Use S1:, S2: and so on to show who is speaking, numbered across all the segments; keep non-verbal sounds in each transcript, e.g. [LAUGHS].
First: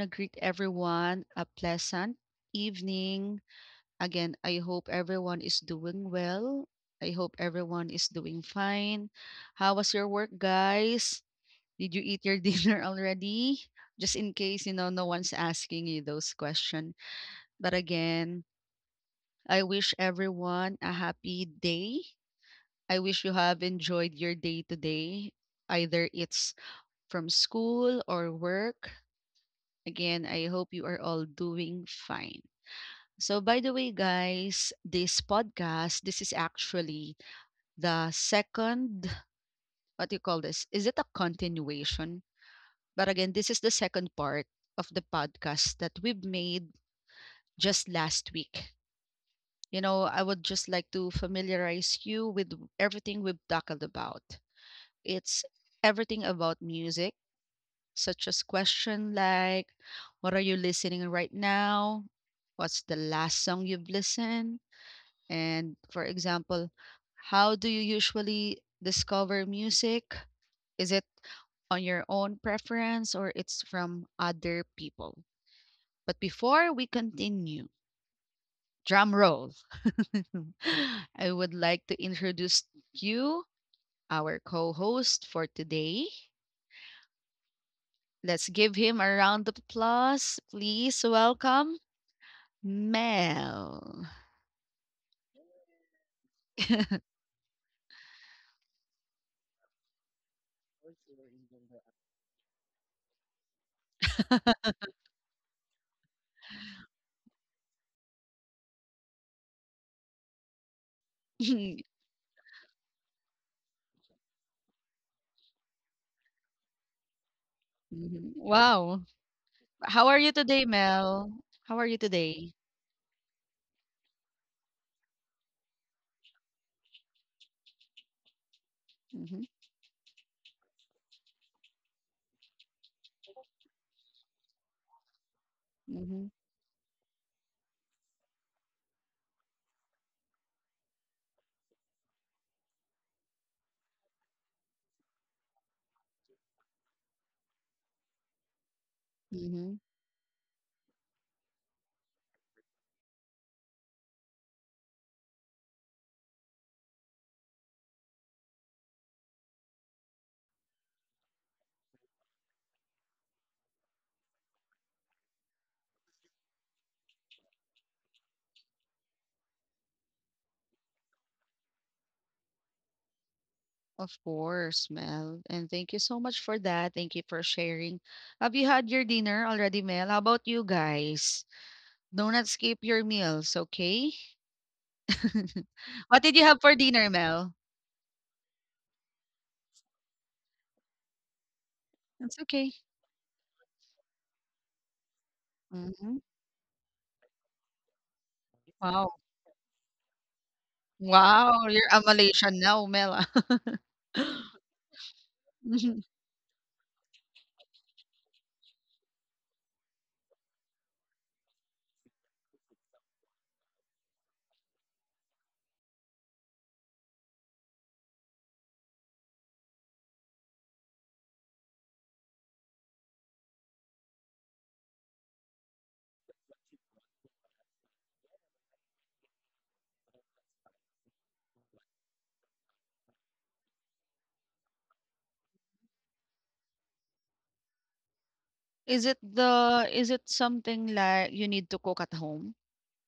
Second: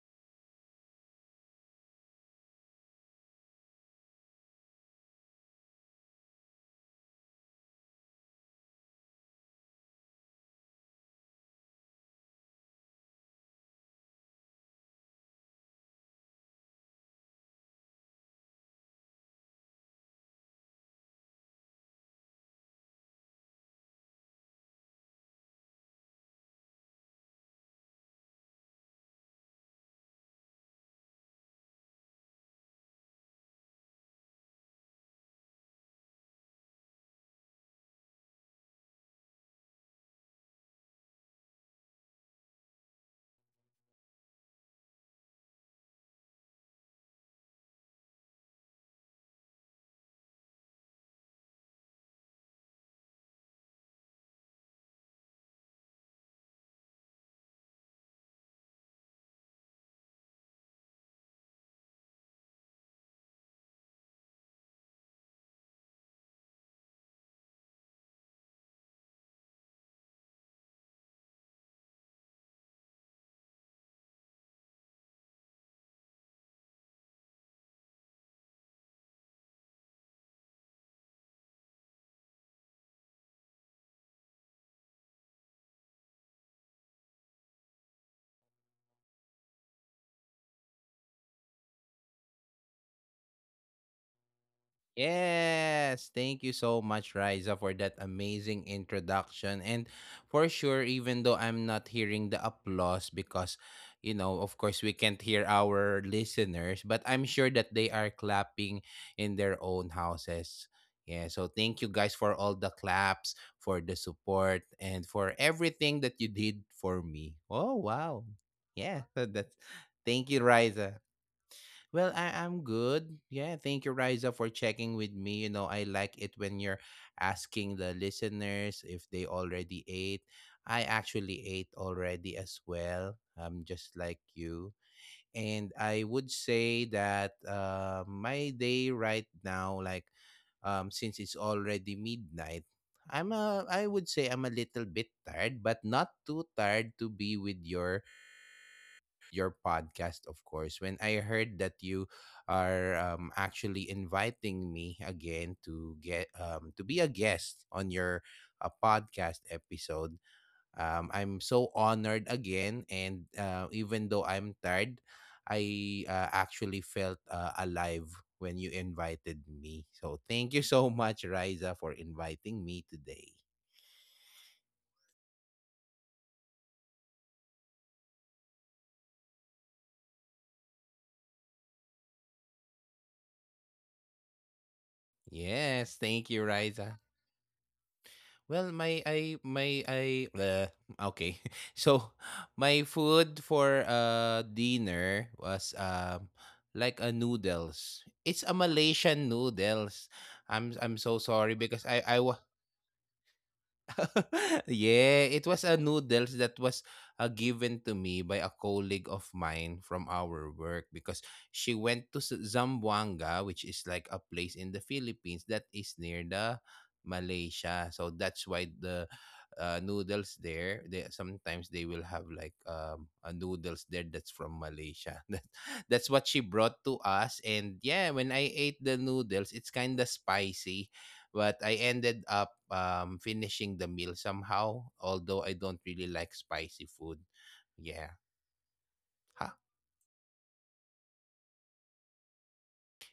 S1: to greet everyone a pleasant evening. Again, I hope everyone is doing well. I hope everyone is doing fine. How was your work, guys? Did you eat your [LAUGHS] dinner already? Just in case, you know, no one's asking you those questions. But again, I wish everyone a happy day. I wish you have enjoyed your day today, either it's from school or work. Again, I hope you are all doing fine. So, by the way, guys, this podcast, this is actually the second, what do you call this? Is it a continuation? But again, this is the second part of the podcast that we've made just last week. You know, I would just like to familiarize you with everything we've talked about. It's everything about music, such as question like what are you listening right now? What's the last song you've listened? And for example, how do you usually discover music? Is it on your own preference or it's from other people? But before we continue, drum roll. [LAUGHS] I would like to introduce you, our co-host for today. Let's give him a round of applause. Please welcome Mel.
S2: Yes, thank you so
S1: [LAUGHS]
S2: much, Riza, for that amazing introduction. And for sure, even though I'm not hearing the applause because, of course, we can't hear our listeners, but I'm sure that they are clapping in their own houses. Yeah, so thank you guys for all the claps, for the support, and for everything that you did for me. Oh, wow.
S1: Mhm.
S2: Yeah,
S1: Wow.
S2: [LAUGHS] so that's,
S1: How are
S2: thank
S1: you
S2: you,
S1: today,
S2: Riza.
S1: Mel? How are you
S2: Well, I
S1: today?
S2: am good. Yeah, thank you, Riza, for checking with me. You know, I like it when you're asking the listeners if they
S1: Mhm,
S2: already ate. I actually ate already as well. I'm just like you. And I would
S1: mhm,
S2: say that my day right now, since it's already midnight, I would say I'm a little bit tired, but not too tired to be with your
S1: mhm.
S2: podcast, of course, when I heard that you are actually inviting me again to get to be a guest on your podcast episode. I'm so honored again, and even though I'm tired, I actually felt alive when you invited me. So thank you so much, Riza, for inviting me today.
S1: Of course, Mel. And thank you so much for that. Thank you for sharing. Have you had your dinner already, Mel? How about you guys? Do not skip your meals, okay? [LAUGHS]
S2: Yes,
S1: What
S2: thank
S1: did
S2: you,
S1: you have for
S2: Riza.
S1: dinner, Mel?
S2: Well, my I bleh, okay. [LAUGHS] So,
S1: That's okay.
S2: my food for dinner was
S1: Mhm.
S2: like a noodles. It's a
S1: Wow.
S2: Malaysian noodles. I'm so sorry
S1: Wow,
S2: because
S1: you're a
S2: I was
S1: Malaysian now, Mel. Ah. [LAUGHS]
S2: [LAUGHS] yeah, it was a noodles that was given to me by a colleague of mine from our work because she went to Zamboanga, which is like a place in the Philippines that is near the Malaysia. So that's why the noodles there, they sometimes they will have like a noodles there that's from Malaysia. [LAUGHS] That's what she brought to us, and yeah, when I ate the noodles, it's kind of spicy but I ended up finishing the meal somehow, although I don't really like spicy food. Yeah.
S1: Is it
S2: Huh.
S1: the is it something like you need to cook at home?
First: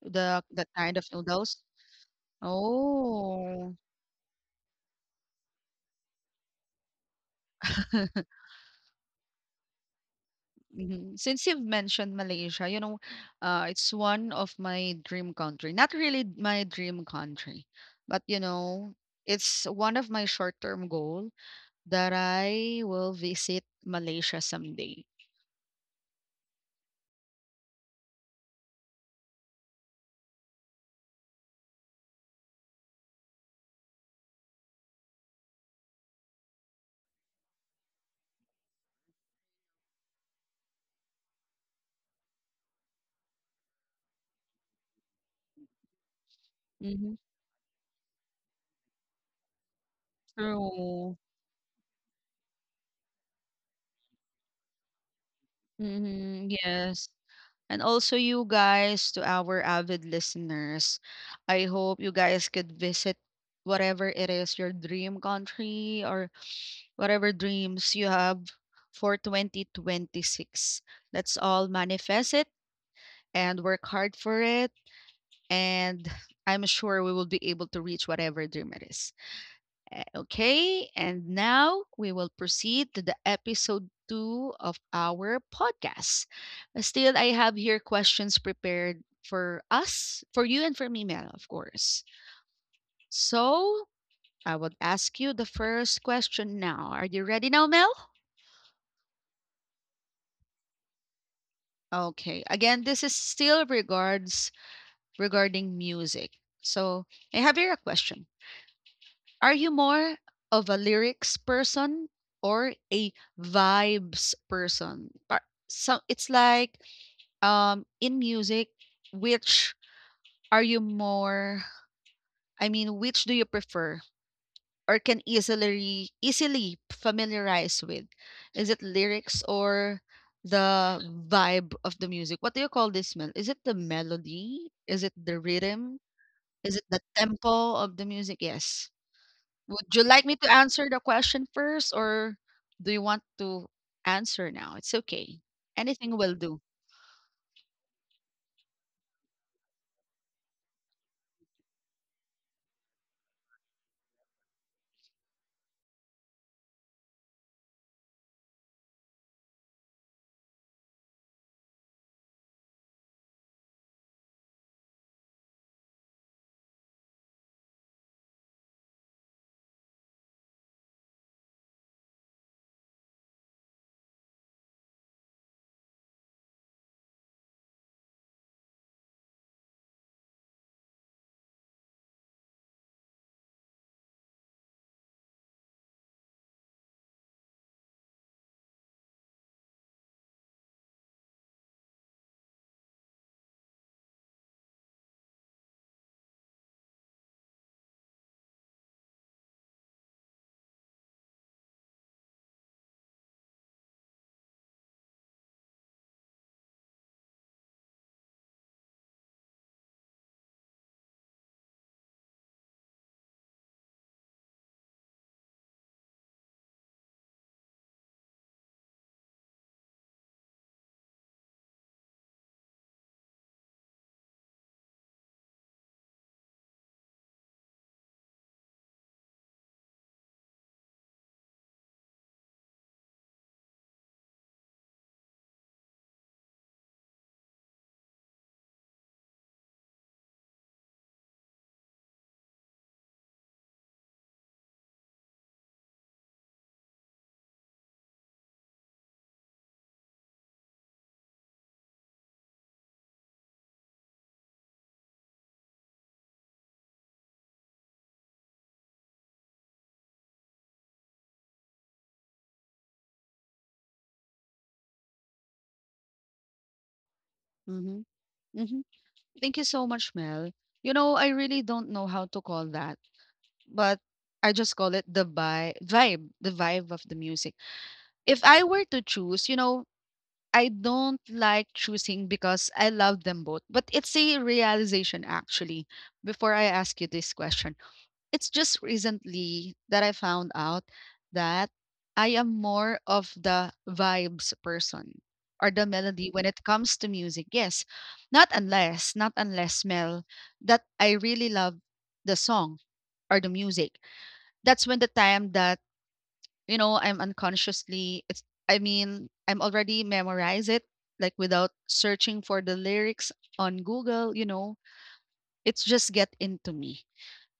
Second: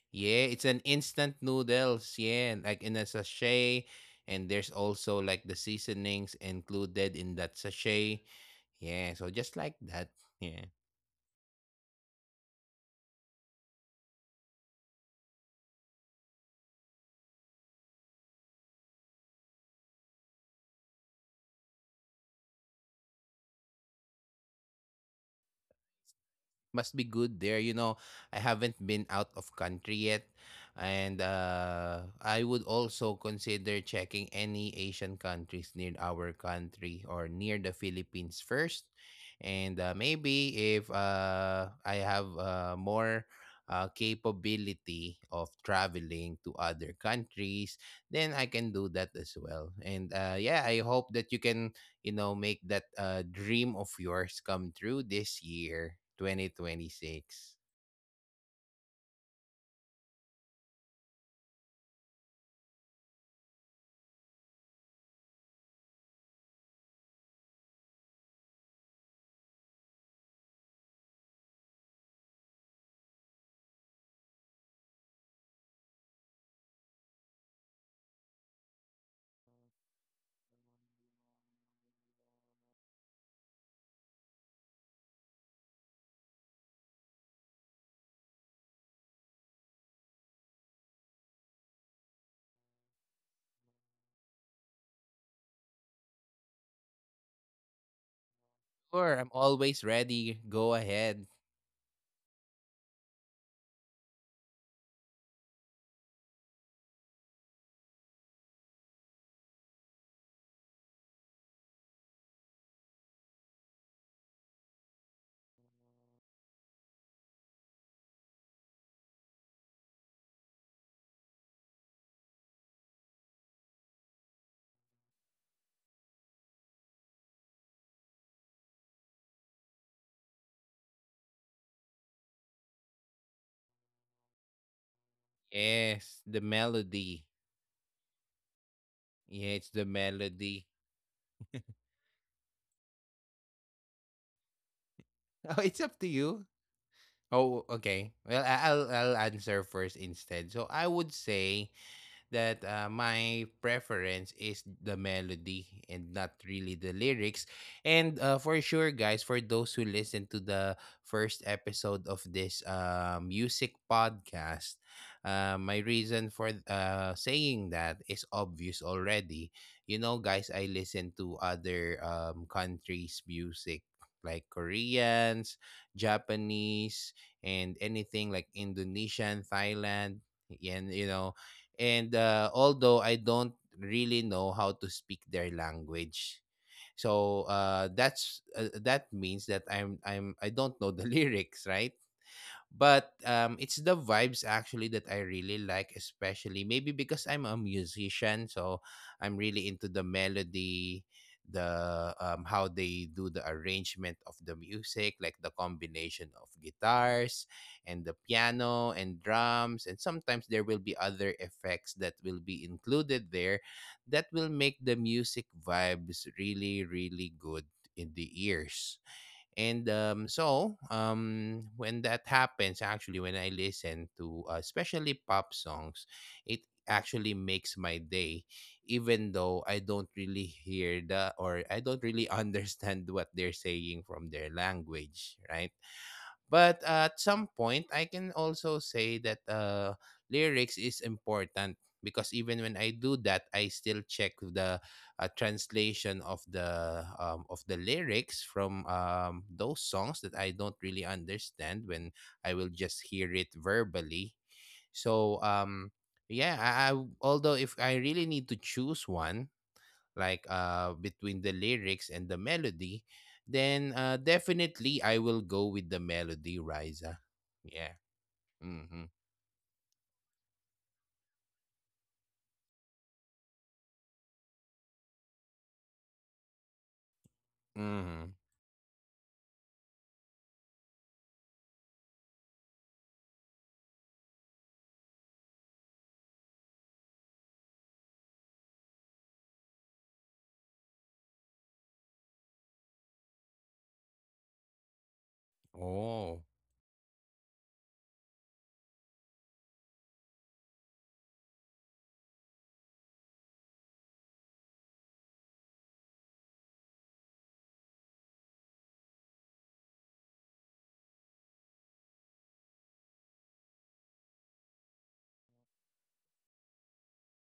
S1: The
S2: Yeah, it's
S1: that
S2: an
S1: kind of
S2: instant
S1: noodles?
S2: noodles, yeah, like in a
S1: Oh.
S2: sachet. And there's also like the seasonings included in that sachet.
S1: [LAUGHS]
S2: Yeah, so just like that. Yeah.
S1: Mhm. Since you've mentioned Malaysia, you know, it's one of my dream country. Not really my dream country, but you know, it's one of my short-term goal that I will visit Malaysia someday.
S2: Must be good there. You know, I haven't been out of country yet, and I would also consider checking any Asian countries near our country or near the Philippines first, and maybe if I have more. Capability of traveling to other
S1: Mhm.
S2: countries, then I can do that as well, and yeah, I hope
S1: True.
S2: that you can, you know, make that dream of yours come true this year,
S1: Mhm. Yes.
S2: 2026.
S1: And also, you guys, to our avid listeners, I hope you guys could visit whatever it is your dream country or whatever dreams you have for 2026. Let's all manifest it and work hard for it. And I'm sure we will be able to reach whatever dream it is. Okay, and now we will proceed to the episode two of our podcast. Still, I have here questions prepared for us, for you, and for me, Mel, of course. So I will ask you the first question now. Are you ready now, Mel?
S2: Sure, I'm always ready. Go ahead.
S1: Okay. Again, this is still regards regarding music. So I have here a question. Are you more of a lyrics person or a vibes person? So it's like in music, which are you more, I mean, which do you prefer or can easily familiarize with? Is it lyrics or the vibe of the music? What do you call this, Mel? Is it the melody? Is it the rhythm?
S2: Yes, the
S1: Is it the
S2: melody.
S1: tempo of the music? Yes.
S2: Yeah, it's the
S1: Would you like me to
S2: melody.
S1: answer
S2: [LAUGHS]
S1: the question first, or do you want to answer now? It's okay.
S2: Oh, it's up to
S1: Anything will
S2: you.
S1: do.
S2: Oh, okay. Well, I'll answer first instead. So I would say that my preference is the melody and not really the lyrics. And for sure, guys, for those who listen to the first episode of this music podcast, my reason for saying that is obvious already. You know, guys, I listen to other countries' music like Koreans, Japanese, and anything like Indonesian, Thailand. And you know, and although I don't really know how to speak their language, so that means that I don't know the [LAUGHS] lyrics, right? But it's the vibes actually that I really like, especially maybe because I'm a musician, so I'm really into the melody, the how they do the arrangement of the music, like the combination of guitars and the piano and drums, and sometimes there will be other effects that will be included there that will make the music vibes really, really good in the ears. And so when that happens, actually, when I listen to especially pop songs, it actually makes my day, even though I don't really hear the, or I don't really [LAUGHS] understand what they're saying from their language, right? But at some point, I can also say that lyrics is important because even when I do that, I still check the translation of the lyrics from those songs that I don't really understand when I will just hear it verbally. So although if I really need to choose one, between the lyrics and the melody, then definitely I will go with the melody, Riza.
S1: Mm-hmm.
S2: Yeah.
S1: Mm-hmm.
S2: Mm-hmm.
S1: Thank you so much, Mel. You know, I really don't know how to call that, but I just call it the vibe, the vibe of the music.
S2: Mm-hmm.
S1: If I were to choose, you know, I don't like choosing because I love them both, but it's a realization actually. Before I ask you this question, it's just recently that I found out that I am more of the vibes person or the melody when
S2: Oh,
S1: it comes to music. Yes. Not unless, not unless, Mel, that I really love the song or the music. That's when the time that, you know, I'm unconsciously it's, I mean, I'm already memorize it like without searching for the lyrics on Google, you know, it's just get into me.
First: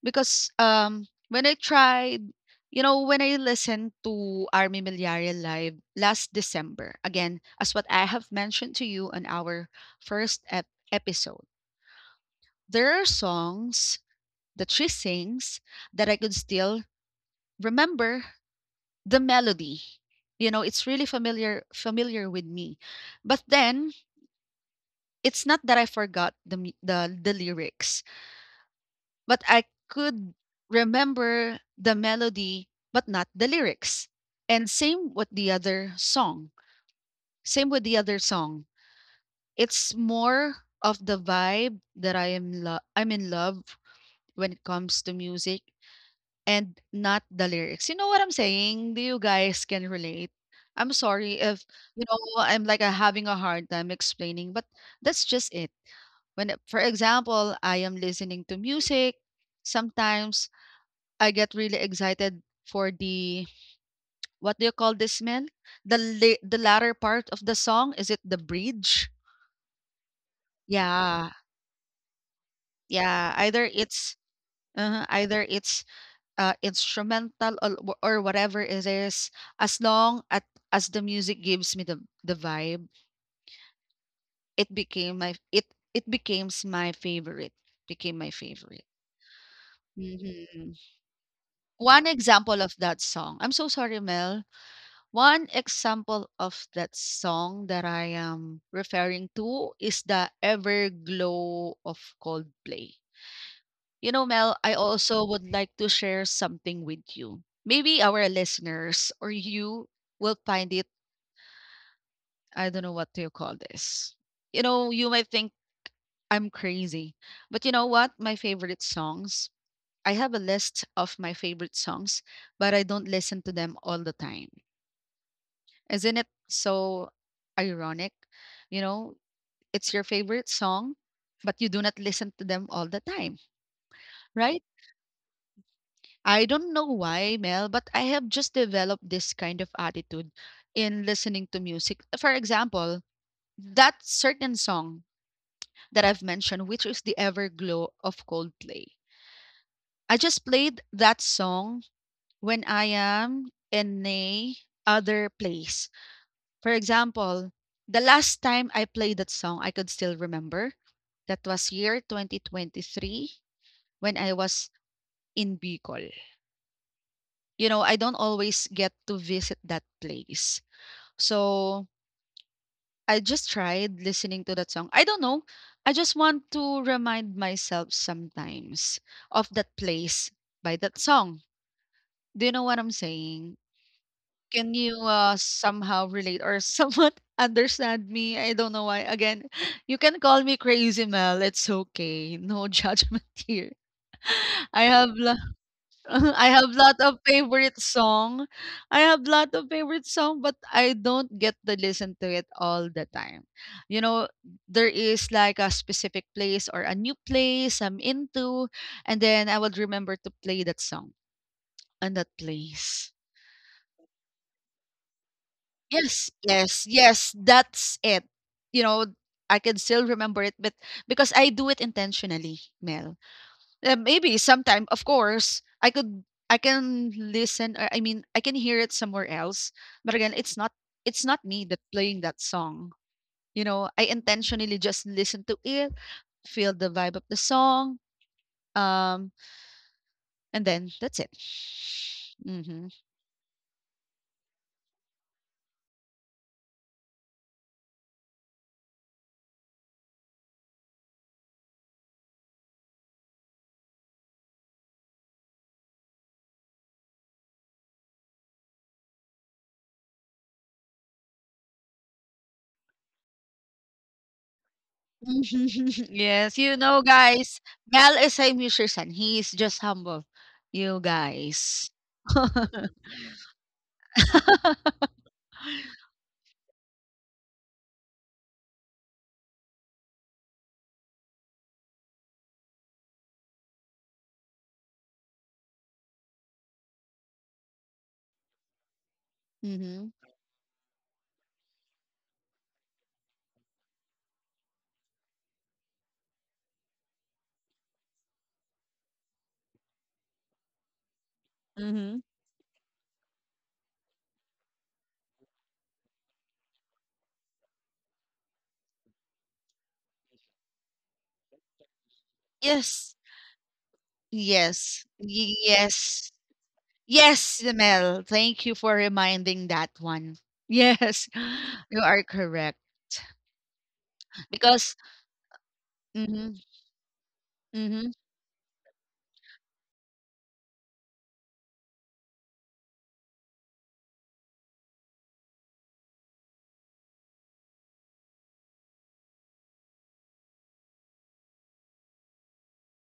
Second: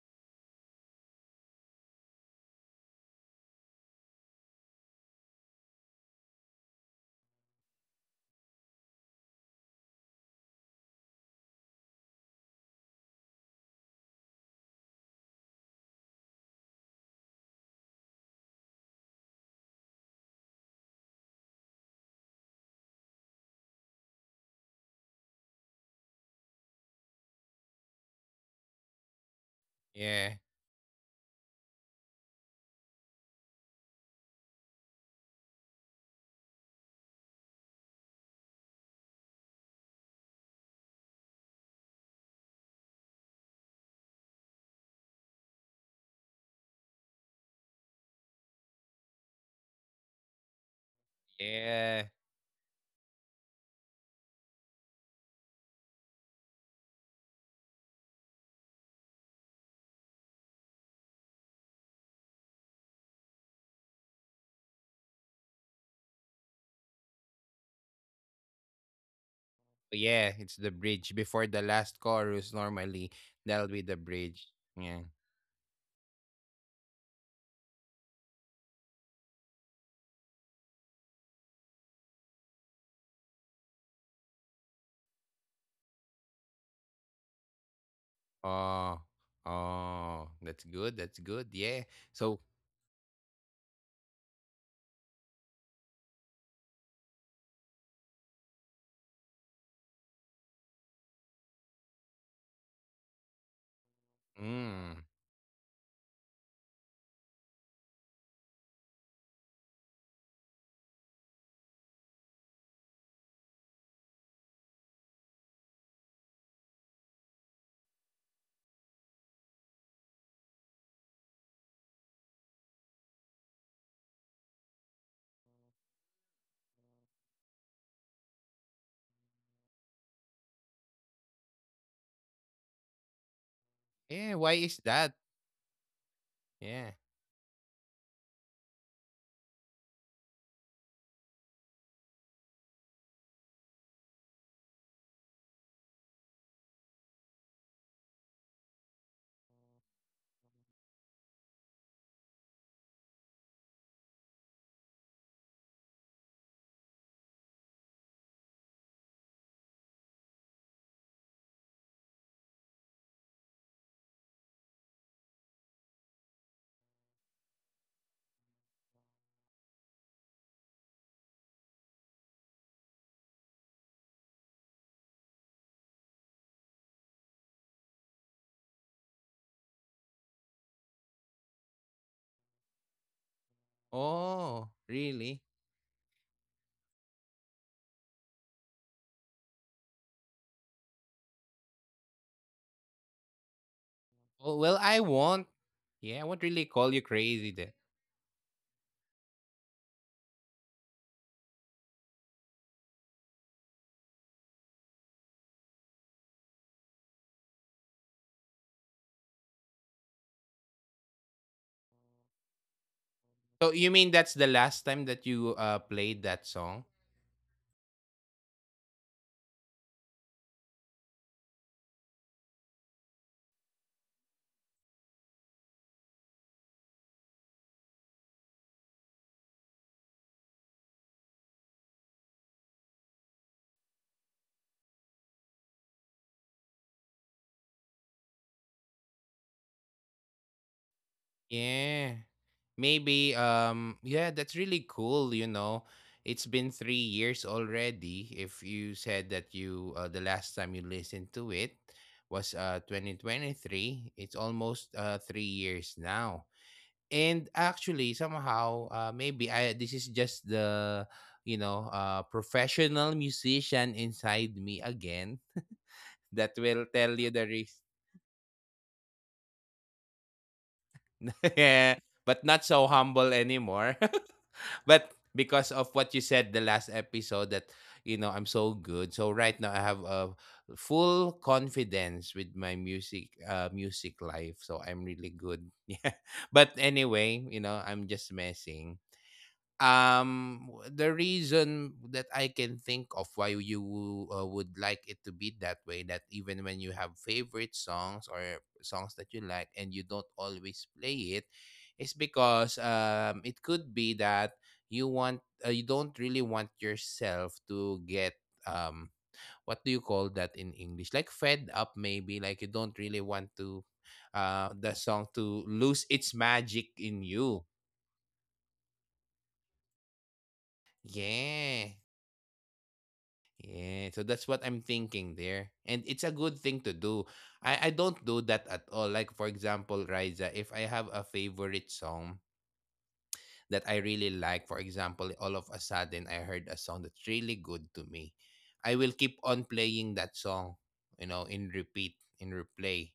S1: Because, when I tried, you know, when I listened to Army Milliare live last December, again, as what I have mentioned to you on our episode, there are songs that she sings that I could still remember the melody. You know, it's really familiar with me. But then it's not that I forgot the the lyrics. But I could
S2: yeah.
S1: remember the melody but not the lyrics. And same with the other song. Same with the other song. It's more of the vibe that I am I'm in love when it comes to music and not the lyrics. You know what I'm saying? Do you guys can relate? I'm sorry if you
S2: Yeah.
S1: know I'm like having a hard time explaining, but that's just it. When for example, I am listening to music, sometimes I get really excited for the what do you call this, Mel? The the latter part of the song, is it the bridge?
S2: Yeah, it's the bridge
S1: Yeah.
S2: before the last chorus. Normally,
S1: Yeah, either
S2: that'll be the
S1: it's
S2: bridge. Yeah.
S1: uh, either it's instrumental or, or whatever it is, as long at, as the music gives me the vibe, it it becomes my favorite. Became my favorite.
S2: Oh, oh, that's
S1: Mhm.
S2: good. That's good. Yeah.
S1: One
S2: So,
S1: example of that song. I'm so sorry, Mel. One example of that song that I am referring to is the Everglow of Coldplay. You know, Mel, I
S2: mm,
S1: also would like to share something with you. Maybe our listeners or you will find it, I don't know what to call this. You know, you might think I'm crazy, but you know what? My favorite songs, I have a list of my favorite songs, but I don't listen to them all the time. Isn't it so ironic? You know, it's your favorite song, but you do not listen to them all the time,
S2: yeah, why
S1: right?
S2: is that?
S1: I don't know
S2: Yeah.
S1: why, Mel, but I have just developed this kind of attitude in listening to music. For example, that certain song that I've mentioned, which is the Everglow of Coldplay. I just played that song when I am in a other place. For example, the last time I played that song, I could still remember. That was year 2023 when I was in Bicol. You know, I don't always get to visit that place. So I just tried listening to that song. I don't know. I just want to remind myself sometimes of that place by that song. Do you know what I'm saying?
S2: Oh,
S1: Can you
S2: really?
S1: somehow relate or somewhat [LAUGHS] understand me? I don't know why. Again, you can call me crazy, Mel. It's okay. No judgment [LAUGHS] here.
S2: Oh, well,
S1: I
S2: I
S1: have lo-
S2: won't.
S1: [LAUGHS]
S2: Yeah, I won't
S1: I
S2: really
S1: have
S2: call
S1: lot
S2: you
S1: of
S2: crazy.
S1: favorite song. I have lot of favorite song, but I don't get to listen to it all the time. You know, there is like a specific place or a new place I'm into, and then I would remember to play that song on that place.
S2: So you mean that's the last time that you played
S1: Yes,
S2: that
S1: yes,
S2: song?
S1: yes, that's it. You know, I can still remember it, but because I do it intentionally, Mel. Maybe sometime, of course, I can listen, or I mean, I can hear it somewhere else. But again, it's not me that playing that song. You know, I intentionally just listen to it, feel the vibe of the song, um, and then that's it.
S2: Yeah.
S1: Mm-hmm.
S2: Maybe yeah, that's really cool, you know. It's been 3 years already if you said that you the last time you listened to it was 2023. It's almost 3 years now. And actually somehow maybe I this is just the, you know, professional musician inside me again
S1: [LAUGHS]
S2: that
S1: Yes, you
S2: will
S1: know,
S2: tell you the
S1: guys,
S2: reason.
S1: Mel is a musician. He is just humble. You guys.
S2: [LAUGHS]
S1: [LAUGHS]
S2: But not so humble anymore. [LAUGHS] But because of what you said the last episode that, you know, I'm so good. So right now I have a full confidence with my music life. So I'm really good. [LAUGHS] Yeah. But anyway, you know, I'm just messing.
S1: Hmm.
S2: The reason that I can think of why you would like it to be that way, that even when you have favorite songs or songs that you like and you don't always play it, is
S1: Mm-hmm.
S2: because it could be that you want, you don't really want yourself to get, um what do you call that in English? Like fed up maybe, like you don't
S1: Yes.
S2: really want to the
S1: Yes.
S2: song to lose
S1: Yes.
S2: its magic in
S1: Yes,
S2: you.
S1: Mel. Thank you for reminding that one. Yes, [LAUGHS]
S2: Yeah.
S1: you are correct.
S2: Yeah, so that's what I'm
S1: Because,
S2: thinking there. And it's a
S1: mm-hmm,
S2: good thing to do. I
S1: mm-hmm,
S2: don't do that at all. Like, for example, Riza, if I have a favorite song that I really like, for example, all of a sudden I heard a song that's really good to me, I will keep on playing that song, you know, in repeat, in replay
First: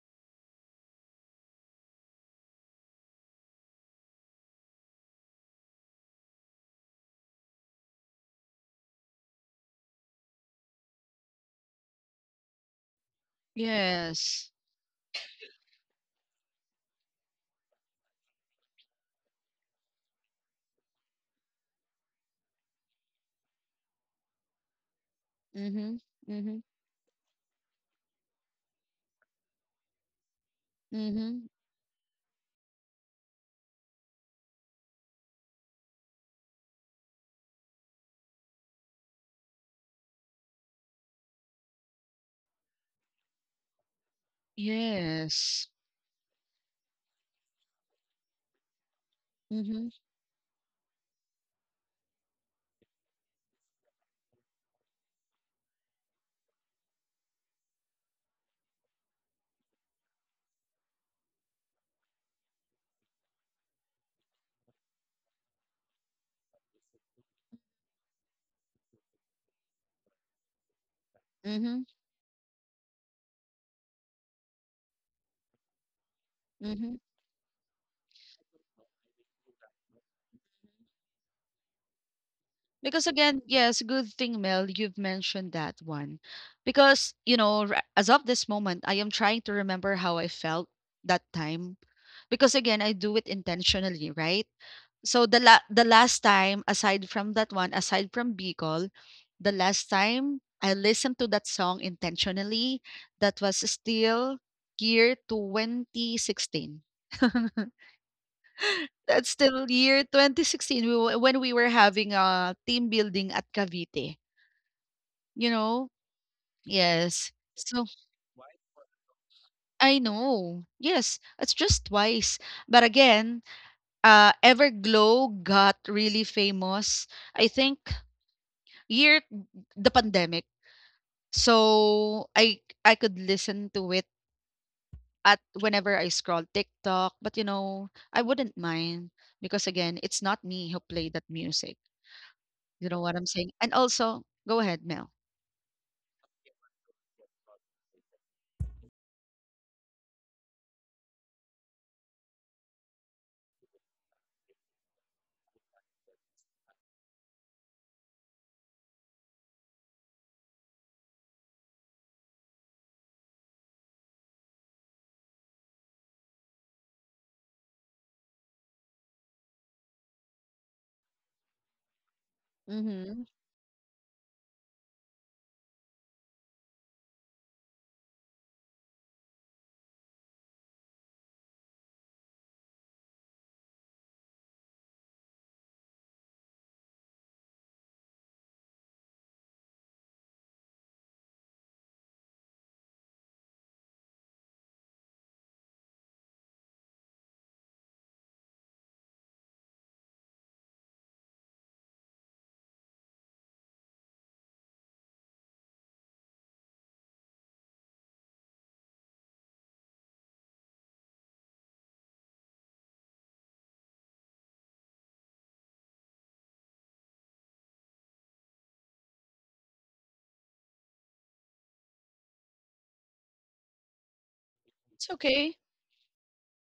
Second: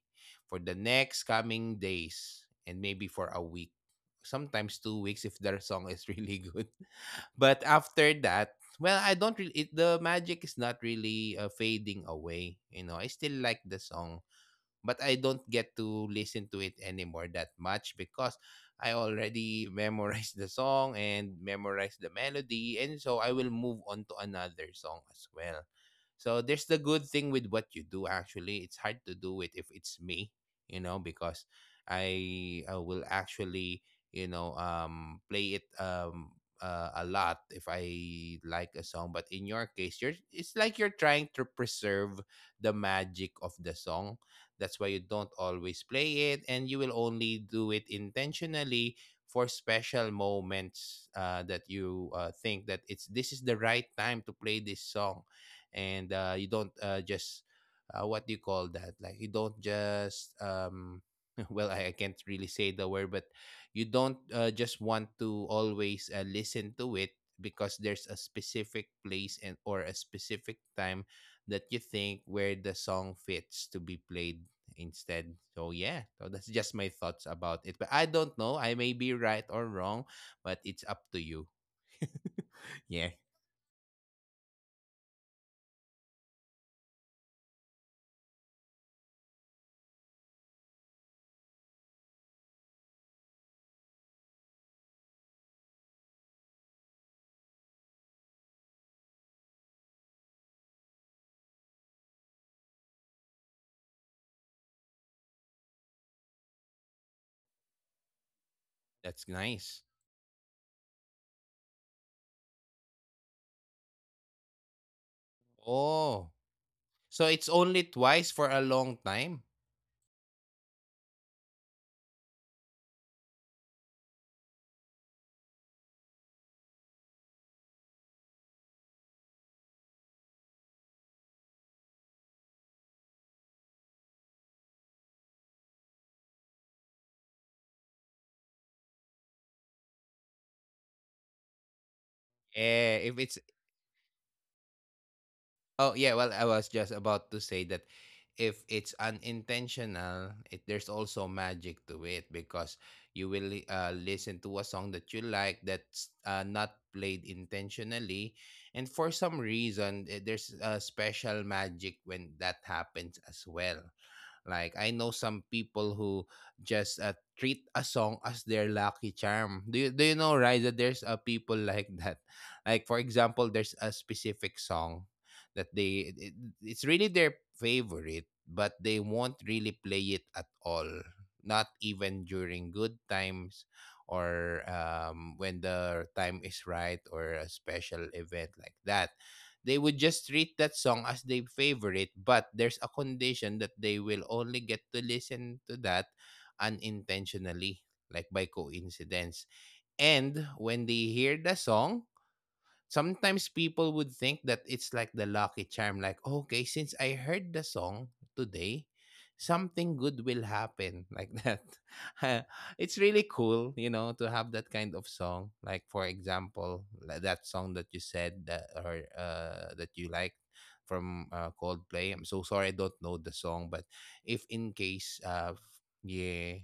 S2: for the next coming days and maybe for a week, sometimes 2 weeks if their song is [LAUGHS] really good. But after that, well, I don't really it, the magic is not really fading away. You know, I still like the song,
S1: yes.
S2: but I don't get to listen to it anymore that much because I already [LAUGHS] memorized the song and memorized the melody, and so I will move on to another song as well.
S1: Mm-hmm,
S2: So
S1: mm-hmm,
S2: there's the good thing with what you do actually. It's hard to do it if it's me, you know, because
S1: mm-hmm.
S2: I will actually, you know, play it a lot if I like a song, but in your case, you're it's like you're trying to preserve the magic of the song. That's why you don't
S1: Yes.
S2: always play it, and you will only do it intentionally for
S1: Mhm.
S2: special moments that you think that it's this is the right time to play this song, and you don't just what do you call that? Like you don't just [LAUGHS] well, I can't really say the word, but you don't just want to always listen to it because there's a specific place and or a specific time that you
S1: Mhm.
S2: think where the song fits to be played instead. So yeah, so that's just my
S1: Mhm.
S2: thoughts about it. But I don't know. I may be right or wrong, but it's up to you. [LAUGHS]
S1: Because
S2: Yeah,
S1: again, yes, good thing, Mel, you've mentioned that one. Because, you know, as of this moment, I am trying to remember how I felt that time. Because again, I do it intentionally, right? So the last time, aside from that one, aside from Bicol, the last time I listened to that song intentionally, that was still year 2016. [LAUGHS]
S2: that's
S1: That's still
S2: nice.
S1: year 2016 we were when we were having a team building at Cavite, you know?
S2: Oh, so
S1: Yes.
S2: it's only
S1: So
S2: twice for a long time?
S1: I know. Yes, it's just twice. But again, Everglow got really famous. I think year the pandemic. So I could listen to it at whenever I scroll TikTok. But you know, I wouldn't mind because again, it's not me who played that music. You know
S2: Eh,
S1: what
S2: if
S1: I'm
S2: it's
S1: saying? And also go ahead, Mel.
S2: oh yeah, well I was just about to say that if it's unintentional, there's also magic to it because you will listen to a song that you like that's not played intentionally, and for some reason there's a special magic when that happens as well. Like I know some people who just treat a song as their lucky charm. Do you know, right, that there's people [LAUGHS] like that? Like for
S1: Mhm.
S2: example, there's a specific song that it's really their favorite, but they won't really play it at all. Not even during good times or when the time is right or a special event like that. They would just treat that song as their favorite, but there's a condition that they will only get to listen to that unintentionally, like by coincidence. And when they hear the song, sometimes people would think that it's like the lucky charm, like, okay, since I heard the song today, something good will happen, like that. [LAUGHS] It's really cool, to have that kind of song, like, for example, like that song that you said that or that you like from Coldplay. I'm so sorry, I don't know the song, but if in
S1: It's
S2: case
S1: okay.
S2: yeah.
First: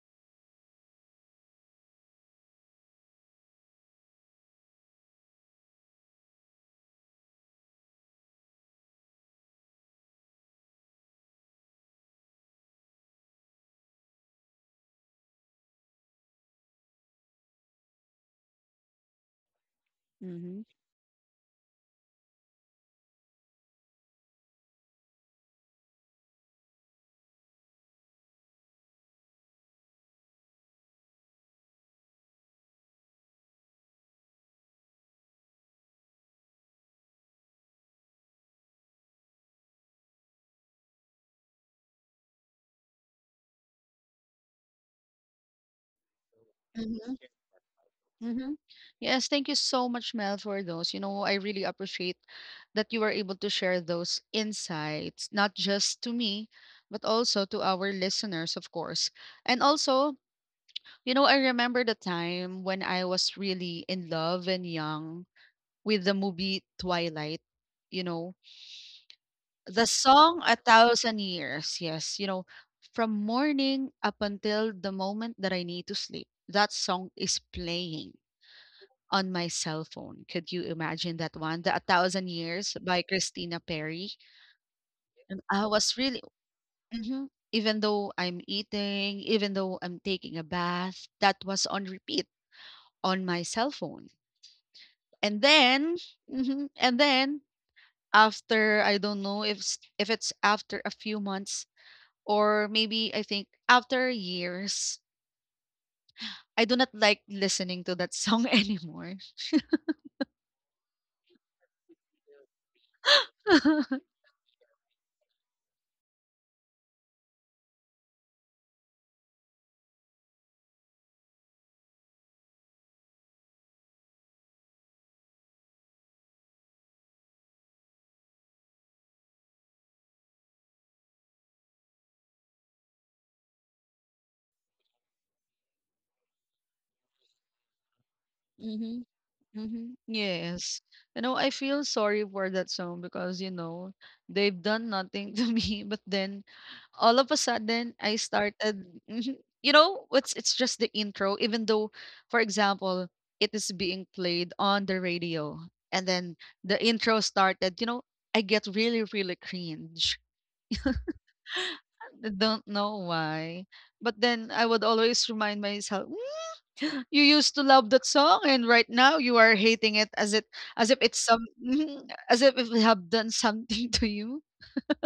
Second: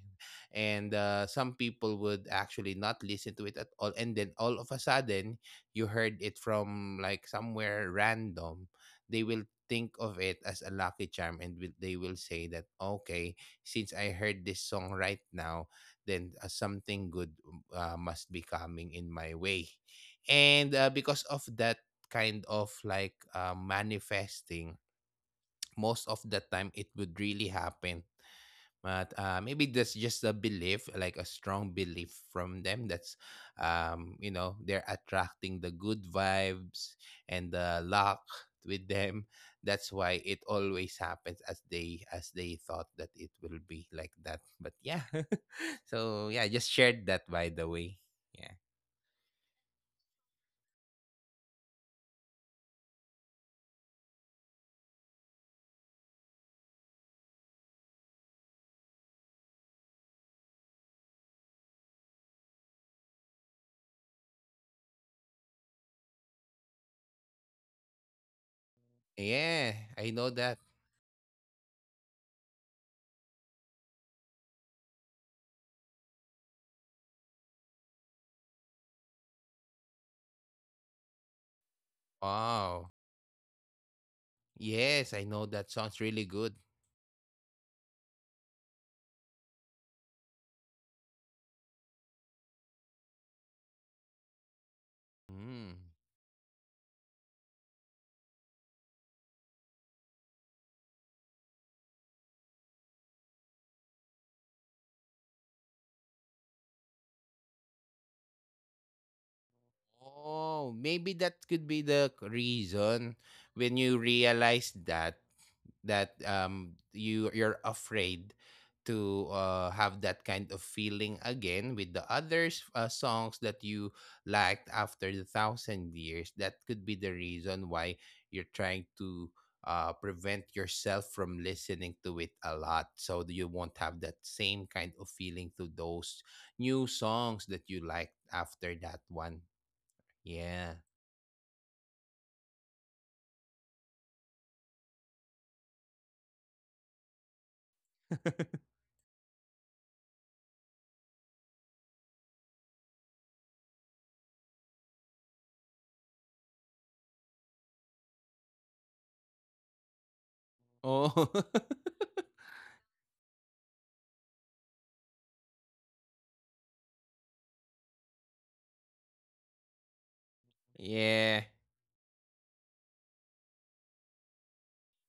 S2: And some people would actually not listen to it at all, and then all of a sudden you heard it from like somewhere random, they will think of it as a lucky charm, and they will say that, okay, since I heard this song right now, then something good must be coming in my way.
S1: Mhm.
S2: And because of that kind of like manifesting, most of the time it would really happen, but maybe that's just a belief, like a strong belief from them, that's they're attracting the good vibes and the luck with them. That's why it always happens, as they thought that it will be like that. But yeah. [LAUGHS] So yeah, just shared
S1: Mhm.
S2: that, by the way. Yeah.
S1: Mhm. Yes, thank you so much, Mel, for those. You know, I really appreciate that you were able to share those insights, not just to me, but also to our listeners, of course. And also, you know, I remember the time when I was really in love and young with the movie Twilight, you know.
S2: Yeah,
S1: The
S2: I know
S1: song "A
S2: that.
S1: Thousand Years," yes, you know, from morning up until the moment that I need to sleep, that song is playing on my cell phone. Could you imagine that one? The "A Thousand Years"
S2: Wow.
S1: by Christina Perry.
S2: Yes, I
S1: And
S2: know
S1: I
S2: that
S1: was
S2: sounds
S1: really
S2: really good.
S1: mhm, even though I'm eating, even though I'm taking a bath, that was on repeat on my cell phone. And
S2: Mm.
S1: then mhm, and then after I don't know if it's after a few months. Or maybe I think after years, I do not like listening to that song [LAUGHS] anymore.
S2: Oh, maybe that could be the reason when you
S1: [LAUGHS]
S2: realize that you're afraid to have that kind of feeling again with the others, songs that you liked after The Thousand Years. That could be the reason why you're trying to prevent yourself from listening to it a lot, so that you won't have that same kind of feeling to those new songs that you liked after
S1: Mm-hmm.
S2: that one.
S1: Mm-hmm.
S2: Yeah.
S1: Yes. You know, I feel sorry for that song because, you know, they've done nothing [LAUGHS] to me. But then all of a sudden I
S2: [LAUGHS]
S1: started. Mhm. You know, it's just the intro, even though, for example, it is being played on the radio and then the intro started, you know, I get really, really cringe.
S2: Oh. [LAUGHS]
S1: I don't know why. But then I would always remind myself, "Mm, you used to love that song and right now you are hating it as if it's
S2: Yeah.
S1: some, as if it have done something [LAUGHS] to you."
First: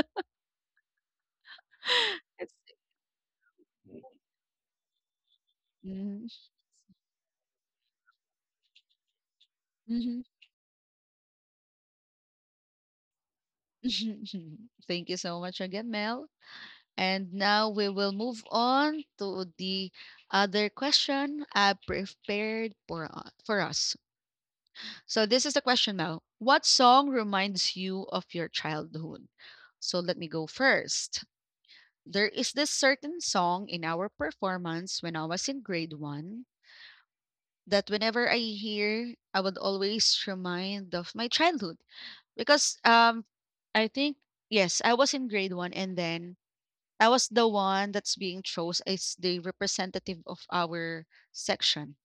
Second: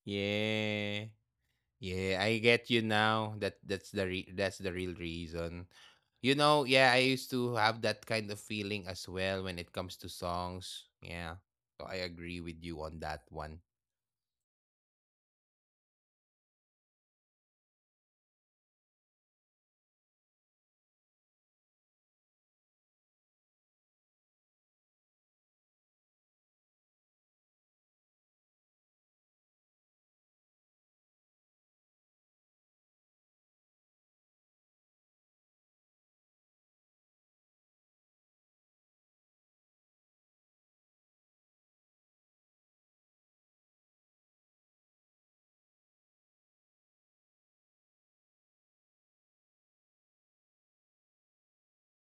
S2: Yeah. Yeah, I
S1: It's,
S2: get you now. That's the real reason.
S1: Mhm,
S2: You know, yeah, I used to have that kind of feeling as well when it comes to
S1: mhm,
S2: songs. Yeah. So I agree with you on that one.
S1: [LAUGHS] thank you so much again, Mel. And now we will move on to the other question I prepared for for us. So this is the question now. What song reminds you of your childhood? So let me go first. There is this certain song in our performance when I was in grade one that whenever I hear, I would always remind of my childhood because I think yes, I was in grade one and then I was the one that's being chose as the representative of our section.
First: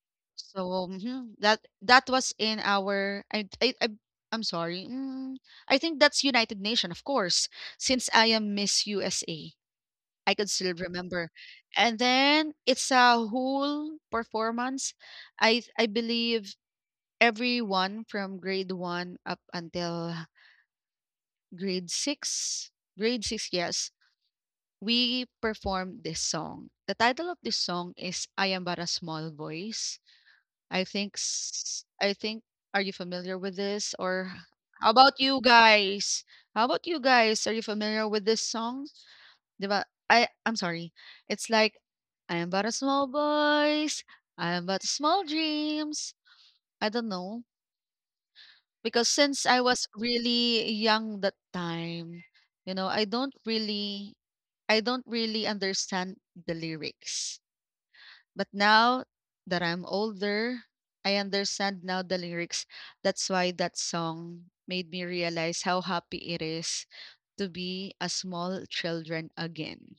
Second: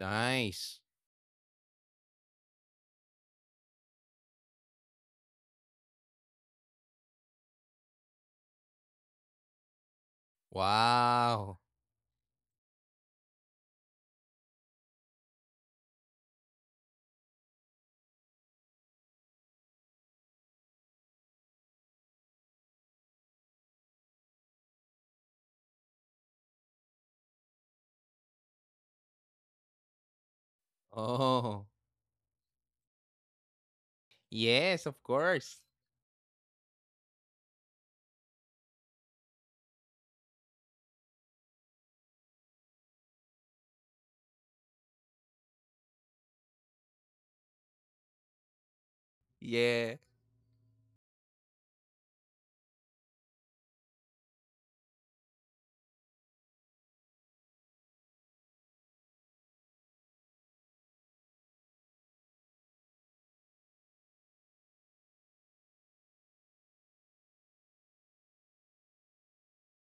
S2: Nice.
S1: So, that was in our I'm sorry. I think that's United Nation, of course, since I am Miss USA. I could still remember.
S2: Wow.
S1: And then it's a whole performance. I believe everyone from grade 1 up until grade 6, grade 6, yes, we performed this song. The title of this song is I Am But a Small Voice. I think,
S2: Oh.
S1: are you familiar with this? Or
S2: Yes,
S1: how
S2: of
S1: about you
S2: course.
S1: guys? How about you guys? Are you familiar with this song? Ba? I'm sorry. It's like I am but a small voice. I am but small dreams. I don't know. Because since I was
S2: Yeah.
S1: really young that time, you know, I don't really understand the lyrics. But now that I'm older, I understand now the lyrics. That's why that song made me realize how happy it is to be a small children again.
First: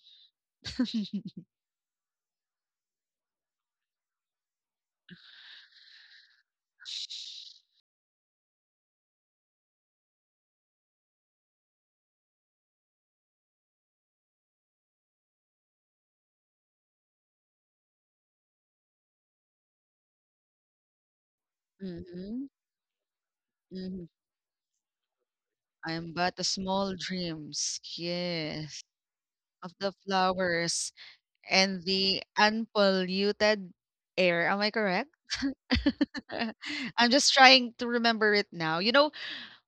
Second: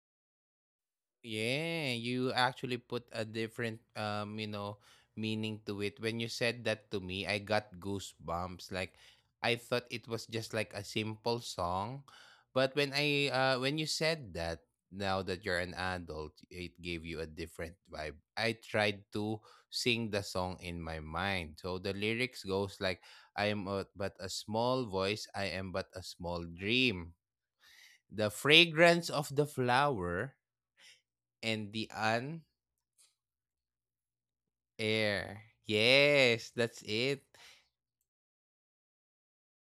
S1: [LAUGHS]
S2: Yeah, you actually put a different meaning to it. When you said that to me, I got goosebumps. Like, I thought it was just like a simple song, but when you said that, now that you're an adult, it gave you a different vibe. I tried to sing the song in my mind. So the
S1: Mm-hmm.
S2: lyrics goes like, I am
S1: Mm-hmm.
S2: but a small voice, I am
S1: I
S2: but a
S1: am but the
S2: small
S1: small
S2: dream.
S1: dreams,
S2: The
S1: yes,
S2: fragrance of the
S1: of the
S2: flower
S1: flowers
S2: and
S1: and
S2: the.
S1: the unpolluted air. Am I correct?
S2: Air.
S1: [LAUGHS]
S2: Yes, that's
S1: I'm
S2: it. [LAUGHS]
S1: just trying to remember it now. You know,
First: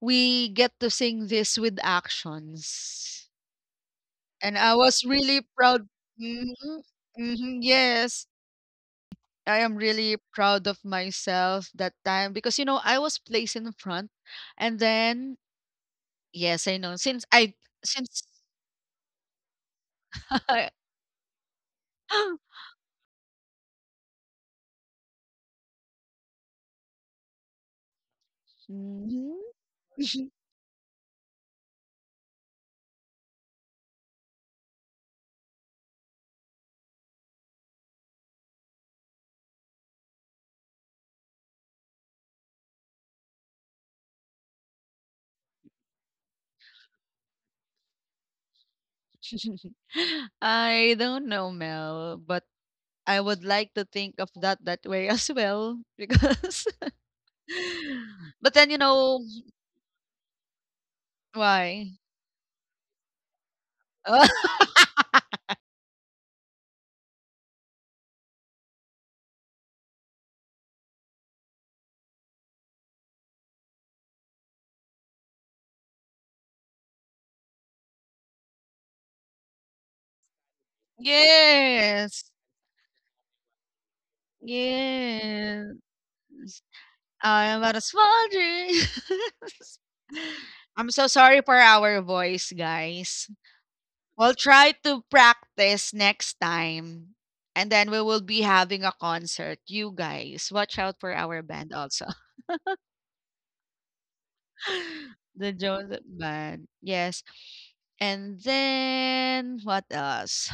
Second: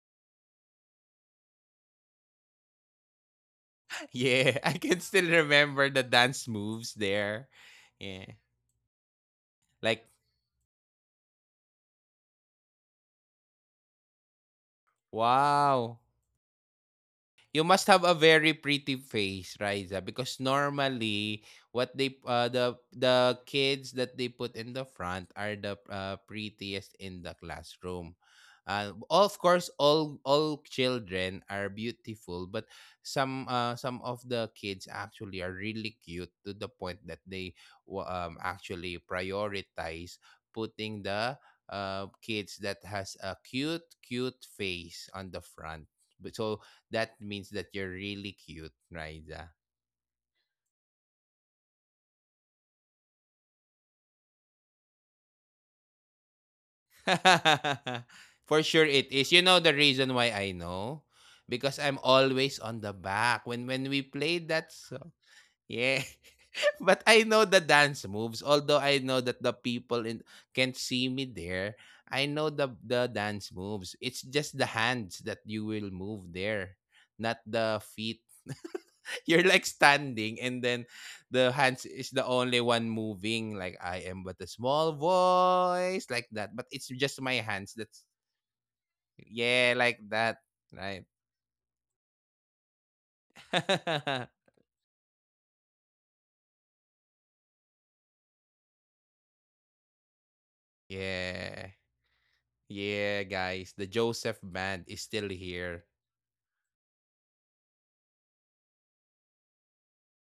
S1: we get to sing this with actions.
S2: Yeah,
S1: And
S2: I
S1: I
S2: can
S1: was
S2: still
S1: really proud.
S2: remember the dance
S1: mhm,
S2: moves there.
S1: mhm, [LAUGHS]
S2: Yeah.
S1: yes. I am
S2: Like,
S1: really proud of myself that time because, you know, I was placed in front and then
S2: wow.
S1: yes, I know since I
S2: You must have a
S1: since
S2: very pretty face, Riza, because
S1: [LAUGHS] I.
S2: normally what they the kids that they put in the front are the prettiest in the classroom. Of
S1: Mhm.
S2: course, all children are beautiful, but some of the kids actually are really cute to the point that they actually prioritize putting the kids that has a cute face on the front. But so that means that you're really cute, Raisa.
S1: [LAUGHS] I don't know, Mel, but I would like to think of that way [LAUGHS] as well because [LAUGHS]
S2: [LAUGHS]
S1: but
S2: For
S1: then you
S2: sure it
S1: know
S2: is. You know the reason why I know? Because
S1: why?
S2: I'm always on the back when we
S1: [LAUGHS]
S2: played that song. Yeah. But I know the dance moves. Although I know that the people in can't see me there, I know the dance moves. It's just the hands that you will move there, not the feet. [LAUGHS] You're like standing, and then the hands is
S1: Yes.
S2: the only one moving. Like, I am but a small
S1: Yeah.
S2: voice, like that. But it's just my
S1: I
S2: hands.
S1: was
S2: That's.
S1: wondering.
S2: Yeah, like that,
S1: [LAUGHS] I'm so
S2: right?
S1: sorry for our voice, guys. We'll
S2: [LAUGHS]
S1: try to practice next time. And then we will be having a concert. You guys, watch out for our band
S2: Yeah,
S1: also.
S2: yeah, guys. The Joseph Band
S1: [LAUGHS]
S2: is still
S1: The
S2: here.
S1: Joseph band. Yes. And then what else?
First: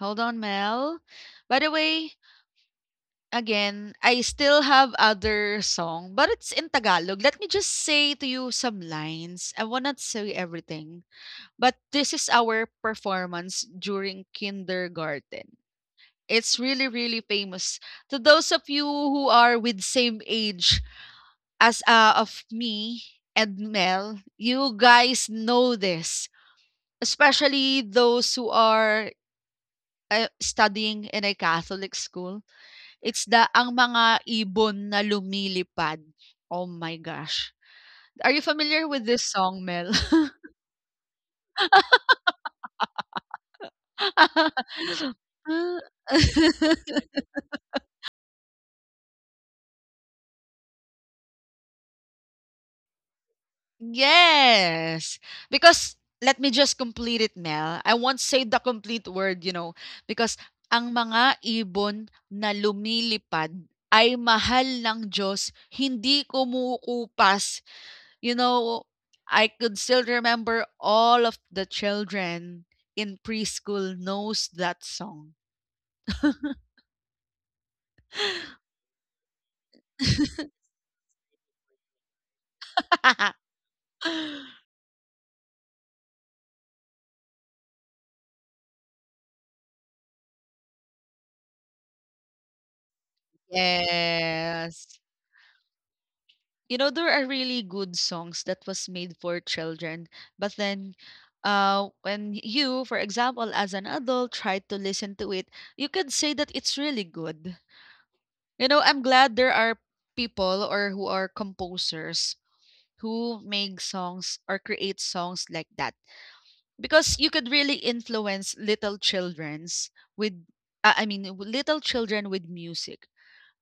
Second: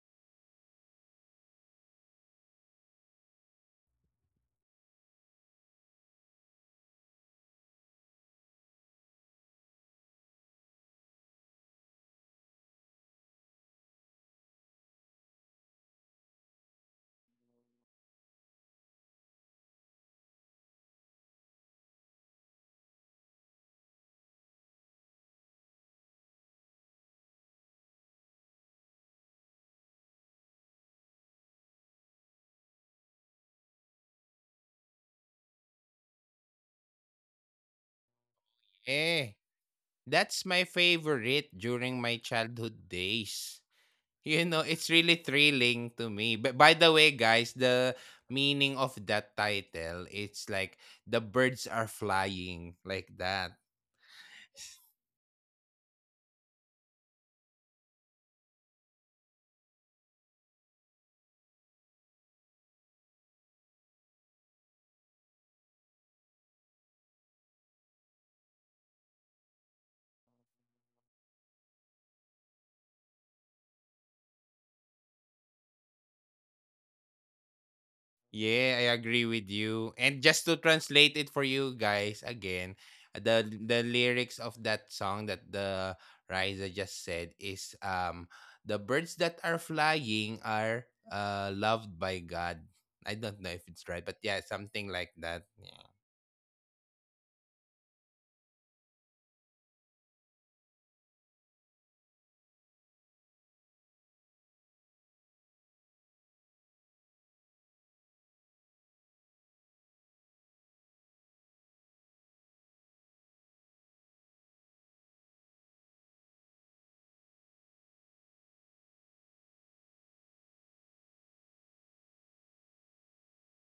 S1: Hold on, Mel. By the way, again, I still have other song, but it's in Tagalog. Let me just say to you some lines. I will not say everything, but this is our performance during kindergarten. It's really, really famous. To those of you who are with same age as of me and Mel, you guys know this, especially those who are studying in a Catholic school, it's the Ang Mga Ibon na Lumilipad. Oh my gosh. Are you familiar with this
S2: Eh.
S1: song, Mel? [LAUGHS]
S2: That's my favorite during my childhood days. [LAUGHS] You know, it's really
S1: Ah.
S2: thrilling to me. But by the
S1: [LAUGHS]
S2: way, guys, the meaning of that title, it's like the birds are flying, like that.
S1: Yes, because let me just complete it, Mel. I won't say the complete word, you know, because ang mga ibon na lumilipad ay mahal ng Diyos, hindi kumukupas. You know, I could still remember all of the children in preschool knows that song.
S2: Yeah, I agree with you. And just to
S1: [LAUGHS]
S2: translate it for you guys again, the lyrics of that song that the Riza just said is the birds that are flying are loved by God. I don't know if it's right, but yeah, something
S1: Yes.
S2: like that. Yeah.
S1: You know, there are really good songs that was made for children, but then when you, for example, as an adult try to listen to it, you could say that it's really good. You know, I'm glad there are people or who are composers who make songs or create songs like that, because you could really influence little children's with little children with music,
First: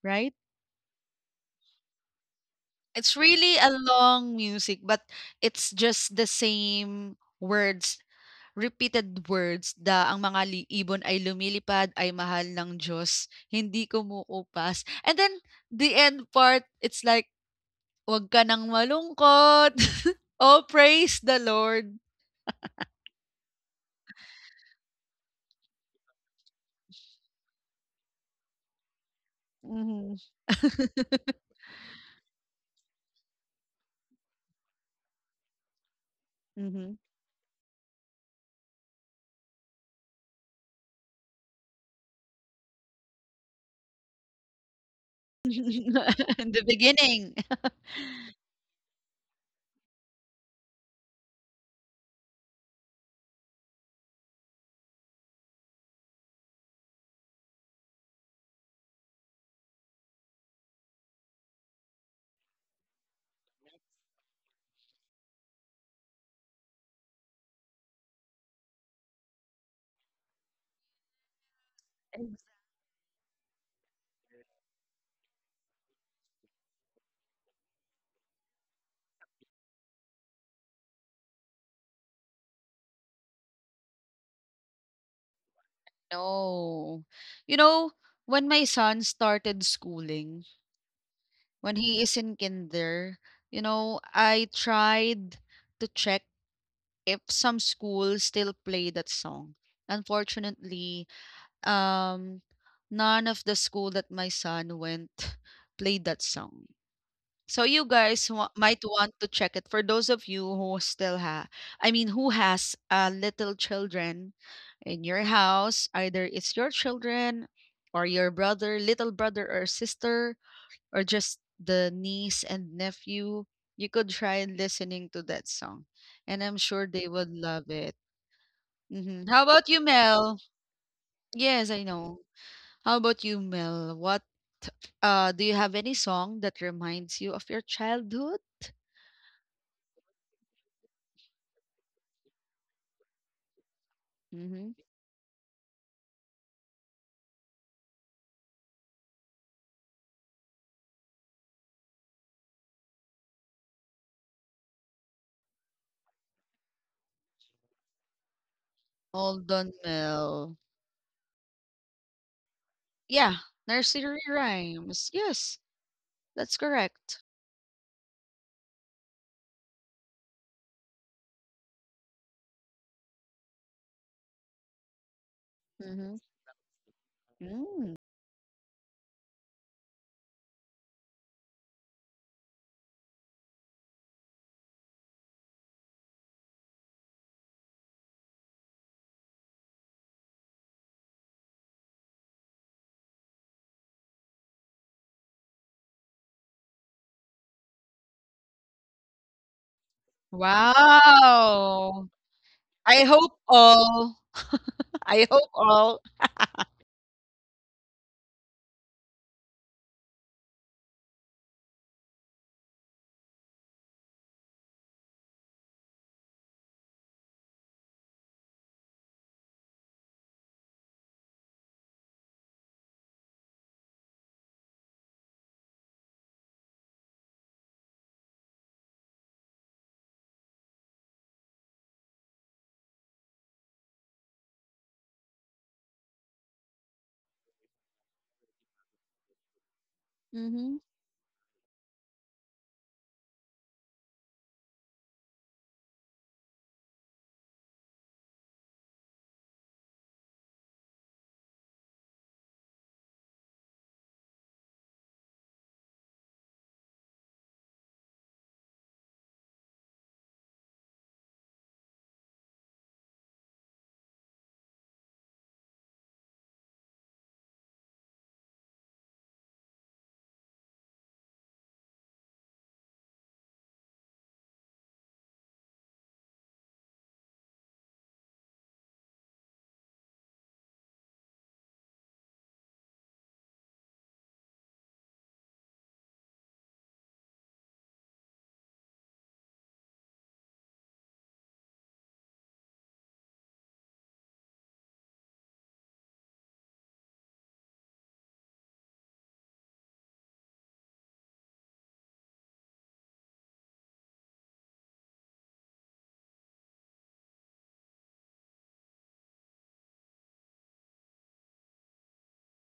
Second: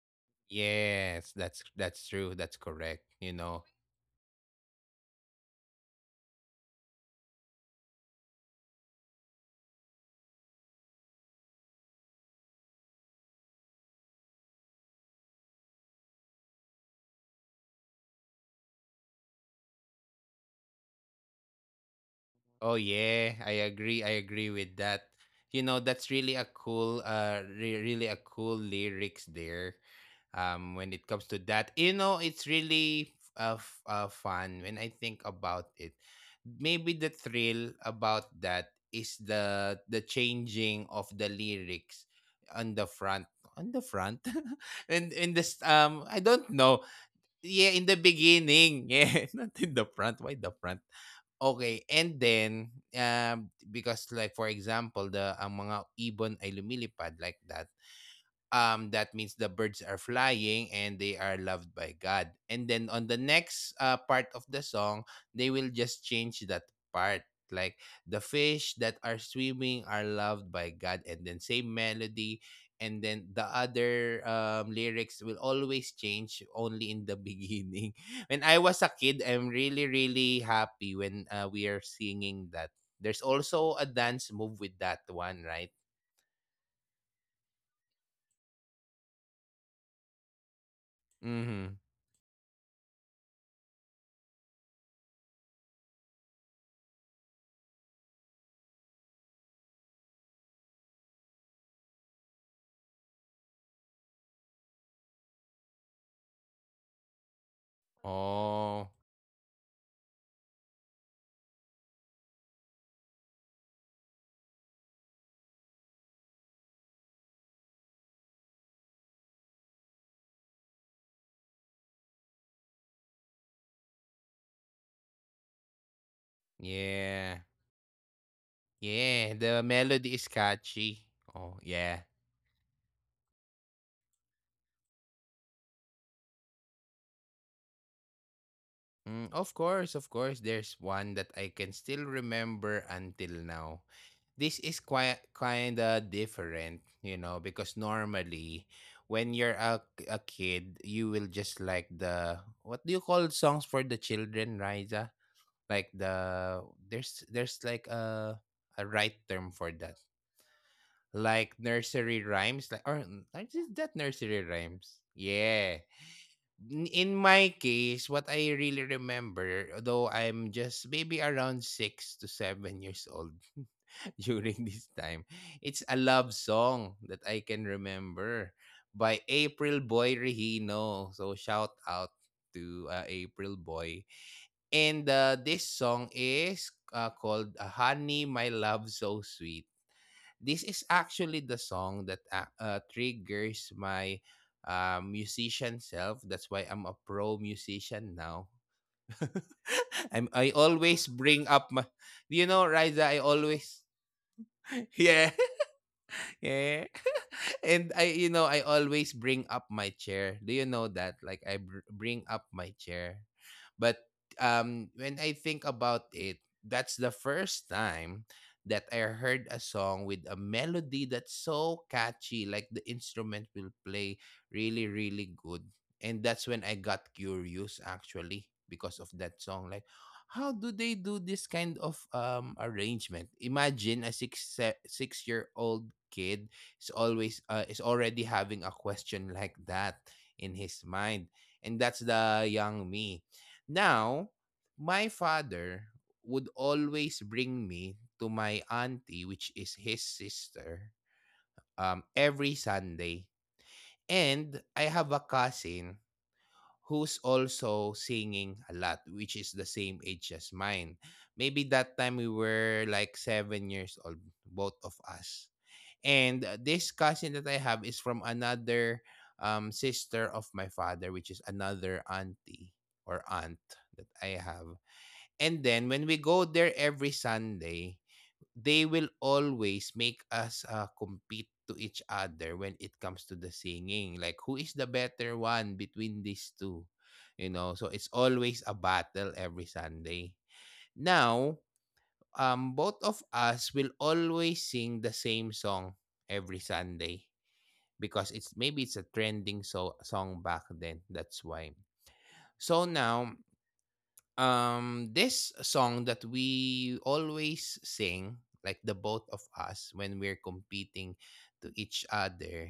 S1: right?
S2: Yes, that's true. That's correct.
S1: It's
S2: You
S1: really
S2: know.
S1: a long music, but it's just the same words, repeated words, da ang mga li- ibon ay lumilipad ay mahal ng Diyos hindi kumukupas. And then the end part it's like wag ka nang malungkot. [LAUGHS] Oh praise the lord.
S2: Oh yeah, I agree. I agree with that. You know, that's really a cool really a cool lyrics there,
S1: Mhm,
S2: when it comes to that. It's really fun when I think about it. Maybe
S1: mhm.
S2: the thrill about that is the changing of the lyrics on the front, on the front [LAUGHS] and in
S1: [LAUGHS]
S2: this, I
S1: In
S2: don't
S1: the
S2: know.
S1: beginning.
S2: Yeah,
S1: [LAUGHS]
S2: in the beginning. [LAUGHS] Yeah, not in the front. Why the front? Okay, and then, because, like, for example, the ang mga ibon ay lumilipad, like that, that means the birds are flying and they are loved by God. And then on the next part of the song, they will just change that part. Like, the fish that are swimming are loved by God, and then same melody, and then the other lyrics will always change only in the beginning. [LAUGHS] When I was a kid, I'm really really happy when we are singing that. There's also a dance move with that one, right?
S1: No. You know, when my son started schooling, when
S2: Mm-hmm.
S1: he is in kinder, you know, I tried to check if some schools still play that song. Unfortunately, um, none of the school that my son went [LAUGHS] played that song. So you guys might
S2: Oh.
S1: want to check it for those of you who still have, I mean, who has little children in your house. Either it's your children or your brother, little brother or sister, or just the niece and nephew. You could try listening to that song, and I'm sure they would
S2: Yeah.
S1: love it.
S2: Yeah,
S1: How
S2: the
S1: about you,
S2: melody is
S1: Mel?
S2: catchy. Oh,
S1: Yes, I
S2: yeah.
S1: know. How about you, Mel? What do you have any song that reminds you of your childhood?
S2: Mm, of course, there's one that I can still remember until now. This
S1: Mm-hmm.
S2: is quite kind of different, because normally when you're a kid, you will just like the, what do you call songs for the children, Riza? Like, there's like a right term for
S1: Golden
S2: that.
S1: Mill.
S2: Like nursery rhymes, like, or
S1: Yeah,
S2: like, is that
S1: nursery
S2: nursery rhymes?
S1: rhymes. Yes,
S2: Yeah.
S1: that's
S2: In
S1: correct.
S2: my case, what I really remember, though I'm just maybe around 6 to 7 years old, [LAUGHS] during this time, it's a
S1: Mhm.
S2: love song that I can
S1: Mm.
S2: remember, by April Boy Rehino. So shout out to April Boy. And this song is called, Honey My Love So Sweet. This is actually the song that triggers my musician self. That's why I'm a pro musician now. [LAUGHS] I always bring up my,
S1: Wow!
S2: you know,
S1: I
S2: Riza, I
S1: hope
S2: always
S1: all.
S2: [LAUGHS]
S1: [LAUGHS] I
S2: yeah.
S1: hope all. [LAUGHS]
S2: Yeah. [LAUGHS] And I always bring up my chair. Do you know that? Like, bring up my chair. But when I think about it, that's the first time that I heard a song with a melody that's so catchy. Like, the instrument will play really, really good. And that's when I got curious actually because of that song. Like, how do they do this kind of arrangement? Imagine a six year old kid is already having a question like that in
S1: Mhm,
S2: his mind, and that's the young me. Now, my father would always bring me to my auntie, which is his sister, every Sunday, and I have a cousin who's also singing a lot, which is the same age as mine. Maybe that time we were like 7 years old, both of us. And this cousin that I have is from another, sister of my father, which is another auntie or aunt that I have. And then when we go there every Sunday, they will always make us compete to each other when it comes to the singing. Like, who is the better one between these two? You know, so it's always a battle every Sunday. Now, both of us will always sing the same song every Sunday because it's maybe it's a trending so song back then. That's why. So now, this song that we always sing, like, the both of us when we're competing to each other,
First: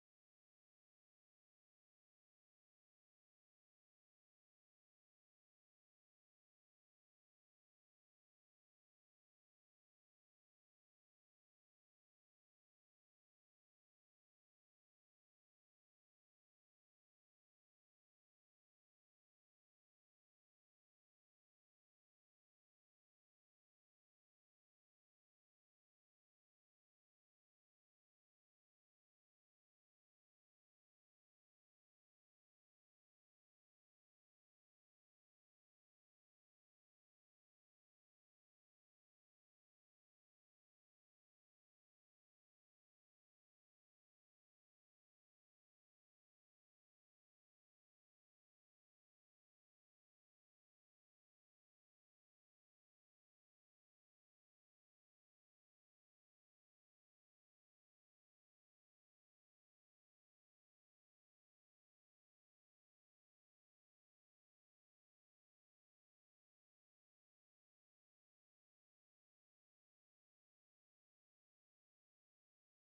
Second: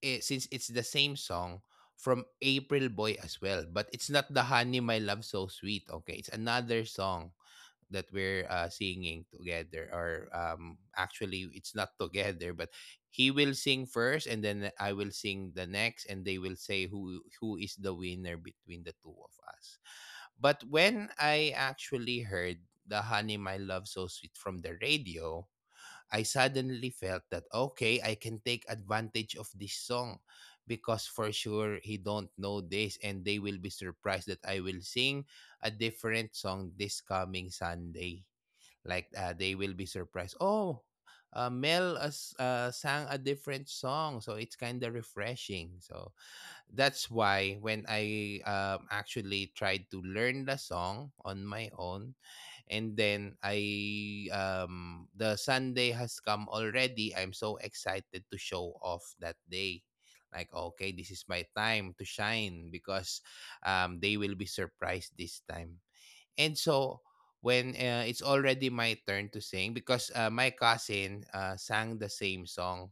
S2: since it's the same song from April Boy as well, but it's not the Honey My Love So Sweet, okay, it's another song that we're singing together, or actually it's not together, but he will sing first and then I will sing the next, and they will say who is the winner between the two of us. But when I actually heard the Honey My Love So Sweet from the radio, I suddenly felt that, okay, I can take advantage of this song, because for sure he don't know this, and they will be surprised that I will sing a different song this coming Sunday. Like, they will be surprised. Oh, Mel sang a different song, so it's kind of refreshing. So that's why when I, actually tried to learn the song on my own, and then I the Sunday has come already. I'm so excited to show off that day. Like, okay, this is my time to shine, because they will be surprised this time. And so when it's already my turn to sing because my cousin sang the same song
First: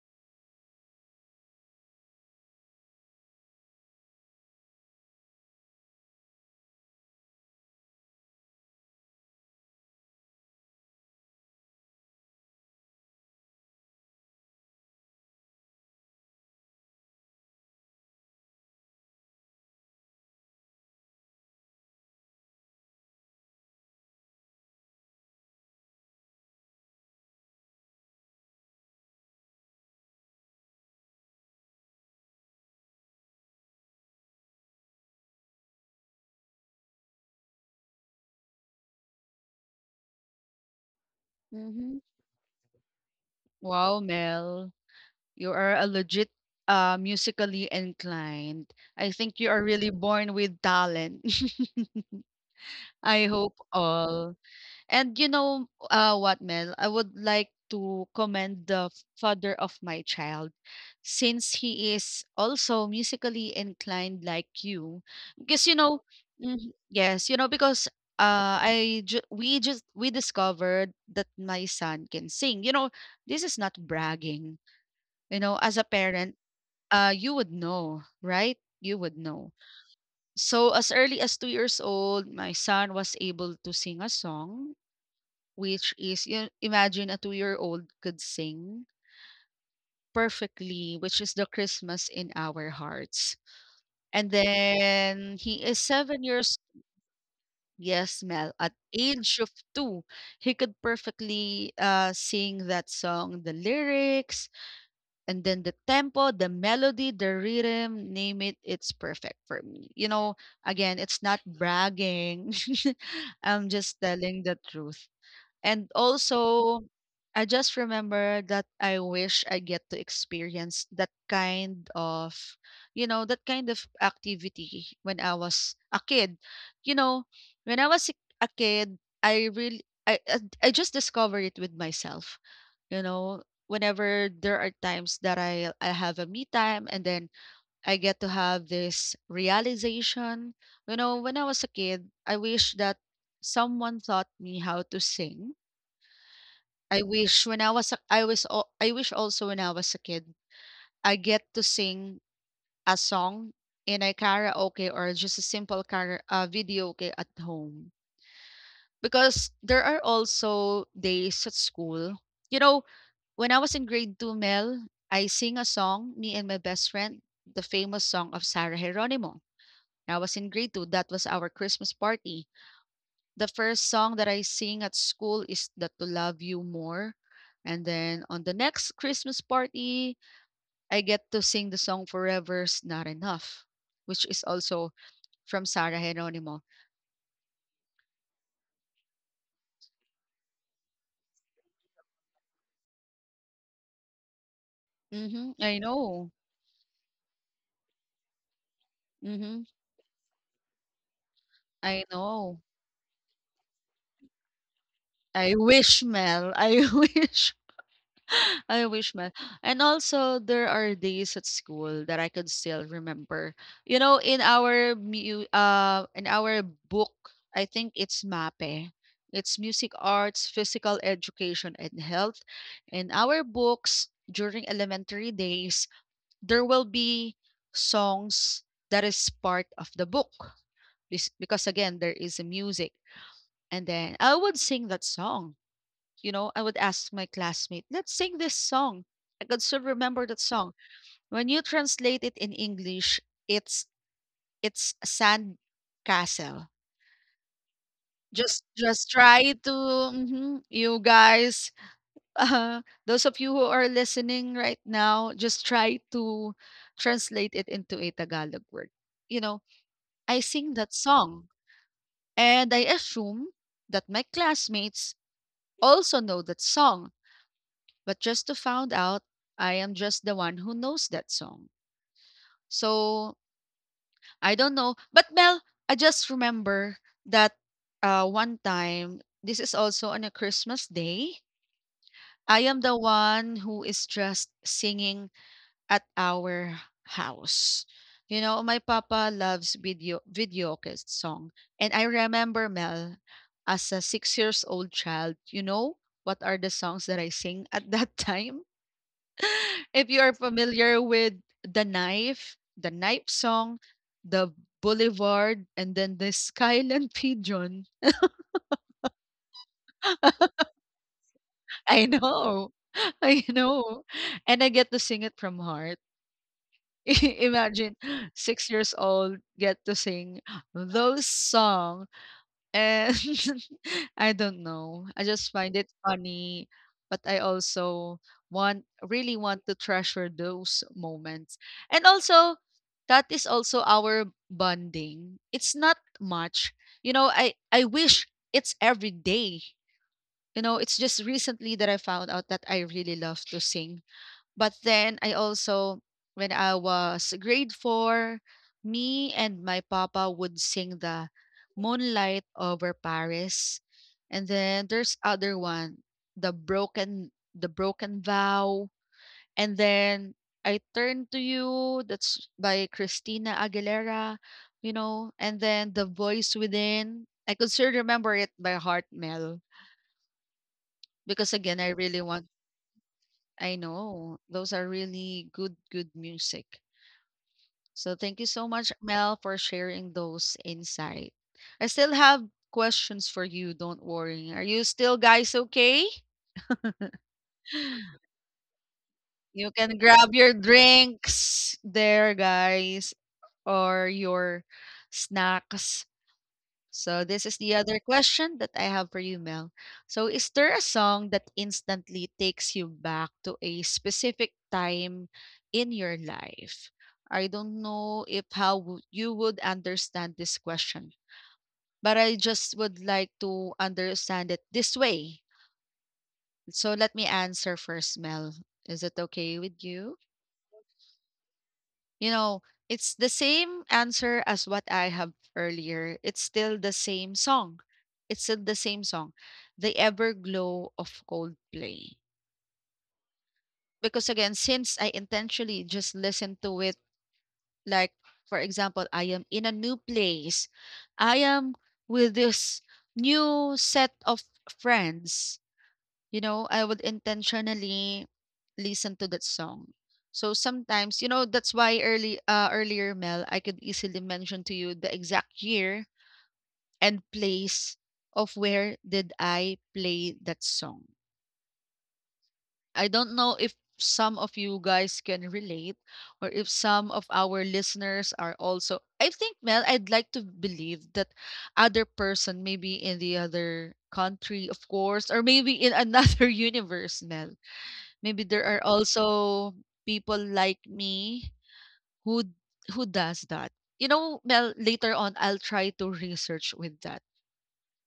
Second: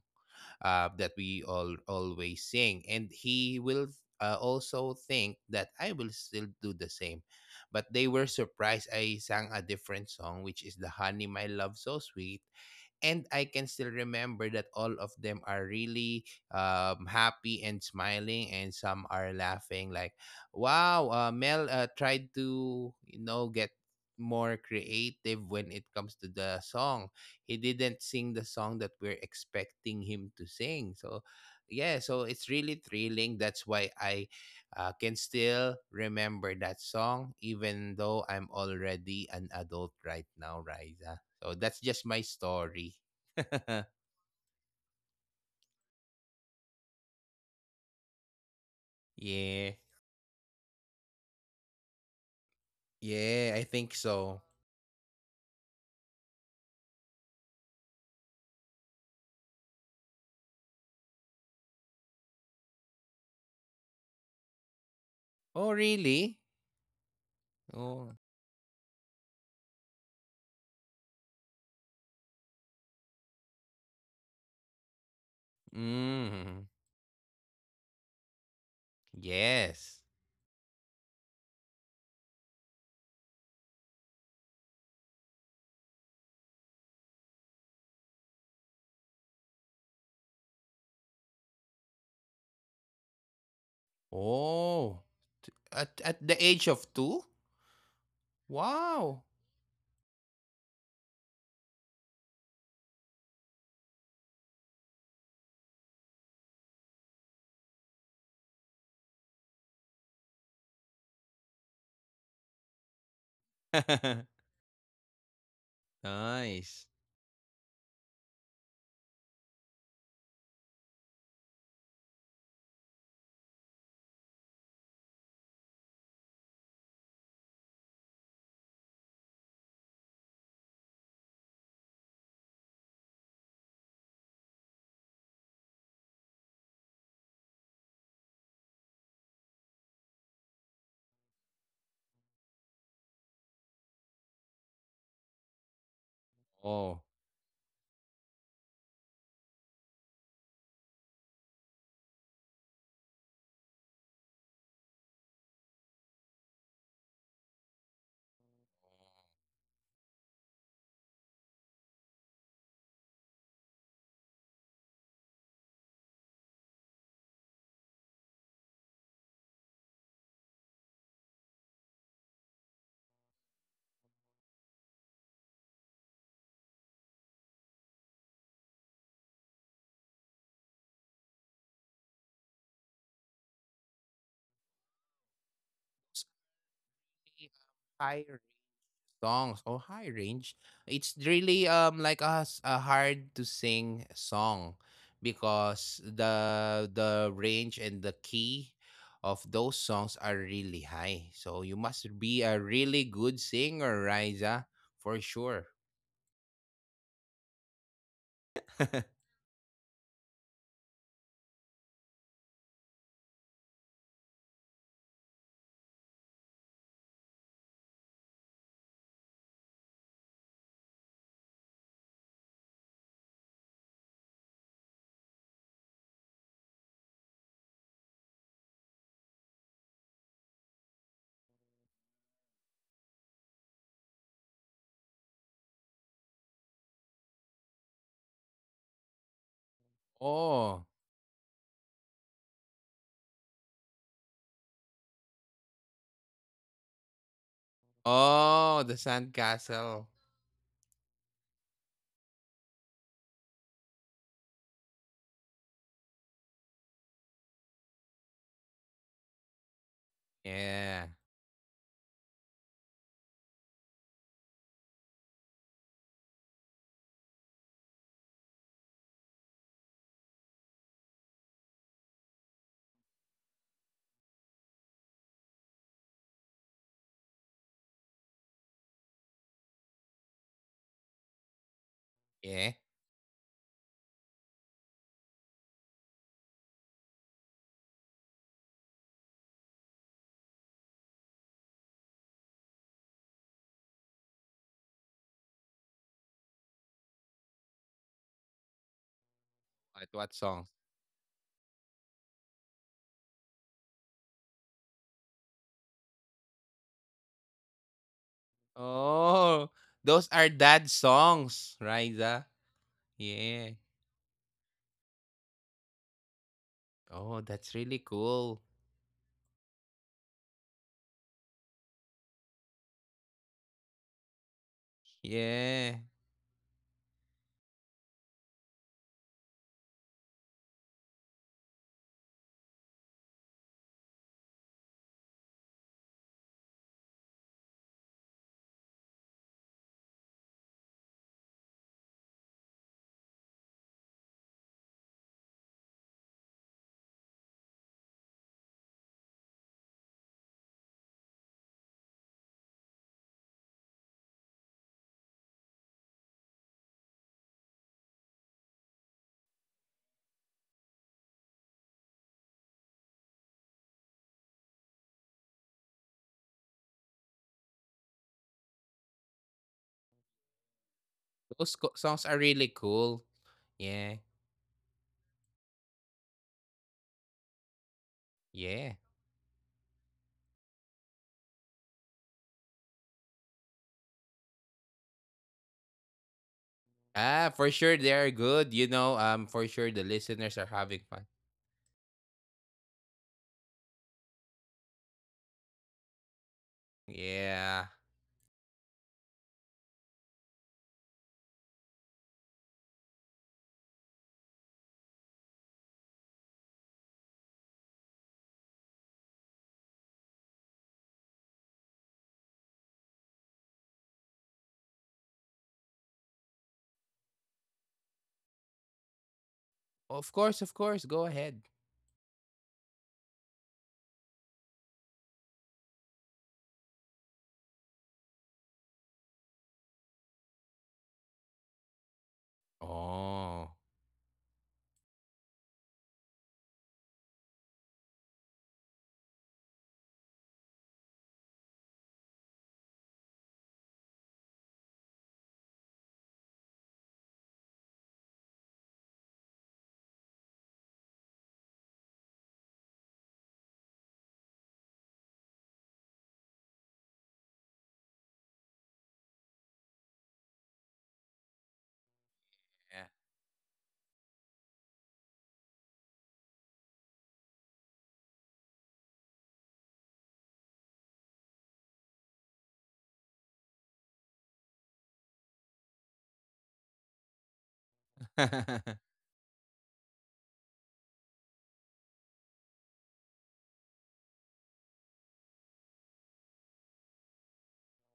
S2: that we all always sing, and he will also think that I will still do the same, but they were surprised I sang a different song, which is the Honey My Love So Sweet. And I can still remember that all of them are really happy and smiling, and some are laughing like, "Wow, Mel tried to get" more creative when it comes to the song. He didn't sing the song that we're expecting him to sing. So yeah, so it's really thrilling. That's why I can still remember that song, even though I'm already an adult right now, Riza. So that's
S1: mhm.
S2: just my story. [LAUGHS]
S1: Wow, Mel, you are a legit musically inclined. I think you are
S2: Yeah.
S1: really born with talent. [LAUGHS] I
S2: Yeah,
S1: hope
S2: I think
S1: all.
S2: so.
S1: And you know, what, Mel? I would like to commend the father of my child since he is also musically inclined like you. Because,
S2: Oh,
S1: you know,
S2: really?
S1: mhm, yes, you know, because
S2: Oh.
S1: I ju- we just we discovered that my son can sing. You know, this is not bragging. You know, as a parent,
S2: Mm.
S1: you would know, right? You would know.
S2: Yes.
S1: So as early as 2 years old, my son was able to sing a song, which is you imagine a two-year-old could sing perfectly, which is the Christmas in our hearts. And
S2: Oh.
S1: then
S2: T-
S1: he is
S2: At, at
S1: seven
S2: the
S1: years.
S2: age of two?
S1: Yes, Mel. At
S2: Wow.
S1: age of 2, he could perfectly sing that song, the lyrics, and then the tempo, the melody, the rhythm. Name it. It's perfect for me. You know, again, it's not bragging. [LAUGHS] I'm just telling
S2: [LAUGHS]
S1: the truth. And also,
S2: Nice.
S1: I just remember that I wish I get to experience that kind of, you know, that kind of activity when I was a kid. You know, when I was a kid, I really, I just discovered it with myself. You know, whenever there are times that I have a me time and then I get to have this realization. You know, when I was a kid, I wish that someone taught me how to sing.
S2: Oh.
S1: I wish when I was a I was al I wish also when I was a kid, I get to sing a song in a karaoke or just a simple kara videoke at home. Because there are also days at school, you know, when I was in grade 2, Mel, I sing a song, me and my best friend, the famous song of Sarah Geronimo. When I was in grade 2, that was our Christmas party. The first song that I sing at school is the To Love You More. And then on the next Christmas party, I get to sing the song Forever's Not Enough, which is also from Sarah Geronimo.
S2: Hi, songs. Oh, high range. It's really like a hard to sing song
S1: Mm-hmm, I
S2: because
S1: know.
S2: the range and the key of
S1: Mm-hmm,
S2: those songs are really high. So you must
S1: I
S2: be a
S1: know.
S2: really good singer, Riza, for
S1: I
S2: sure.
S1: wish, Mel. I [LAUGHS] wish. [LAUGHS] I wish,
S2: [LAUGHS]
S1: man. And also, there are days at school that I could still remember. You know, in our book, I think it's MAPE. It's music arts, physical education, and health. In our books during elementary days, there will be songs that is part of the book. Because again, there is a music, and then I would sing that song. You know, I would ask my classmate, let's sing this song. I could still remember that song.
S2: Oh.
S1: When you translate it in English, it's sand castle. Just
S2: Oh, the
S1: just try to
S2: sandcastle.
S1: mhm, you guys, [LAUGHS] uh, those of you who are listening right now, just try to translate it into a Tagalog word. You know, I sing that
S2: Yeah.
S1: song and I assume that my classmates also know that song. But just to found out, I am just the one who knows that song. So I don't know. But Mel, I just remember that one time, this is also on a Christmas day. I
S2: Yeah.
S1: am the one who is just singing at our house. You know, my papa loves video song. And I remember Mel, as a 6 years old child, you know what are the songs that I sing at that [LAUGHS] time? [LAUGHS]
S2: What
S1: If you
S2: what
S1: are
S2: songs?
S1: familiar with The Knife, The Knife Song, The Boulevard, and then The Skyland [LAUGHS] Pigeon.
S2: Oh, those are dad songs,
S1: I
S2: Riza.
S1: know. [LAUGHS] I
S2: Yeah.
S1: know. And I get to sing it from heart.
S2: Oh,
S1: [LAUGHS]
S2: that's really
S1: Imagine
S2: cool.
S1: 6 years old get to sing those songs. And [LAUGHS] I don't know. I just find it
S2: Yeah.
S1: funny, but I also want really want to treasure those moments. And also, that is also our bonding. It's not much. You know, I wish it's every day. You know, it's just recently that I found out that I really love to sing, but then I also, when I was grade four, me and my papa would sing the Moonlight over Paris. And then there's other one, the broken vow. And then I turn to you. That's by Christina Aguilera, you know. And then the voice within. I could still remember it by heart, Mel, because
S2: Those
S1: again,
S2: co-
S1: I
S2: songs
S1: really
S2: are
S1: want.
S2: really cool.
S1: I
S2: Yeah.
S1: know those are really good, good music. So thank you so
S2: Yeah.
S1: much, Mel, for sharing those insight. I still have questions for you. Don't worry. Are you still guys okay?
S2: Ah, for sure they are
S1: [SIGHS]
S2: good, you know. For
S1: You
S2: sure the
S1: can grab
S2: listeners
S1: your
S2: are having fun.
S1: drinks there, guys, or your snacks. So this is the
S2: Yeah.
S1: other question that I have for you, Mel. So is there a song that instantly takes you back to a specific time in your life? I don't know if you would understand this question, but I just would like to understand it this way. So let me answer first, Mel. Is it okay with you?
S2: Of course, of course. Go ahead.
S1: You know, it's the same answer as what I have earlier. It's still the same song. It's still the same song, The Everglow of Coldplay.
S2: Oh.
S1: Because again, since I intentionally just listen to it, like, for example, I am in a new place, I am with this new set of friends. You know, I would intentionally listen to that song. So sometimes, you know, that's why early earlier Mel, I could easily mention to you the exact year and place of where did I play that song. I don't know if some of you guys can relate, or if some of our listeners are also, I think Mel, I'd like to believe that other person maybe in the other country, of course, or maybe in another [LAUGHS] universe Mel. Maybe there
S2: Yeah.
S1: are
S2: [LAUGHS]
S1: also people like me who does that. You know, Mel, later on I'll try to research with that.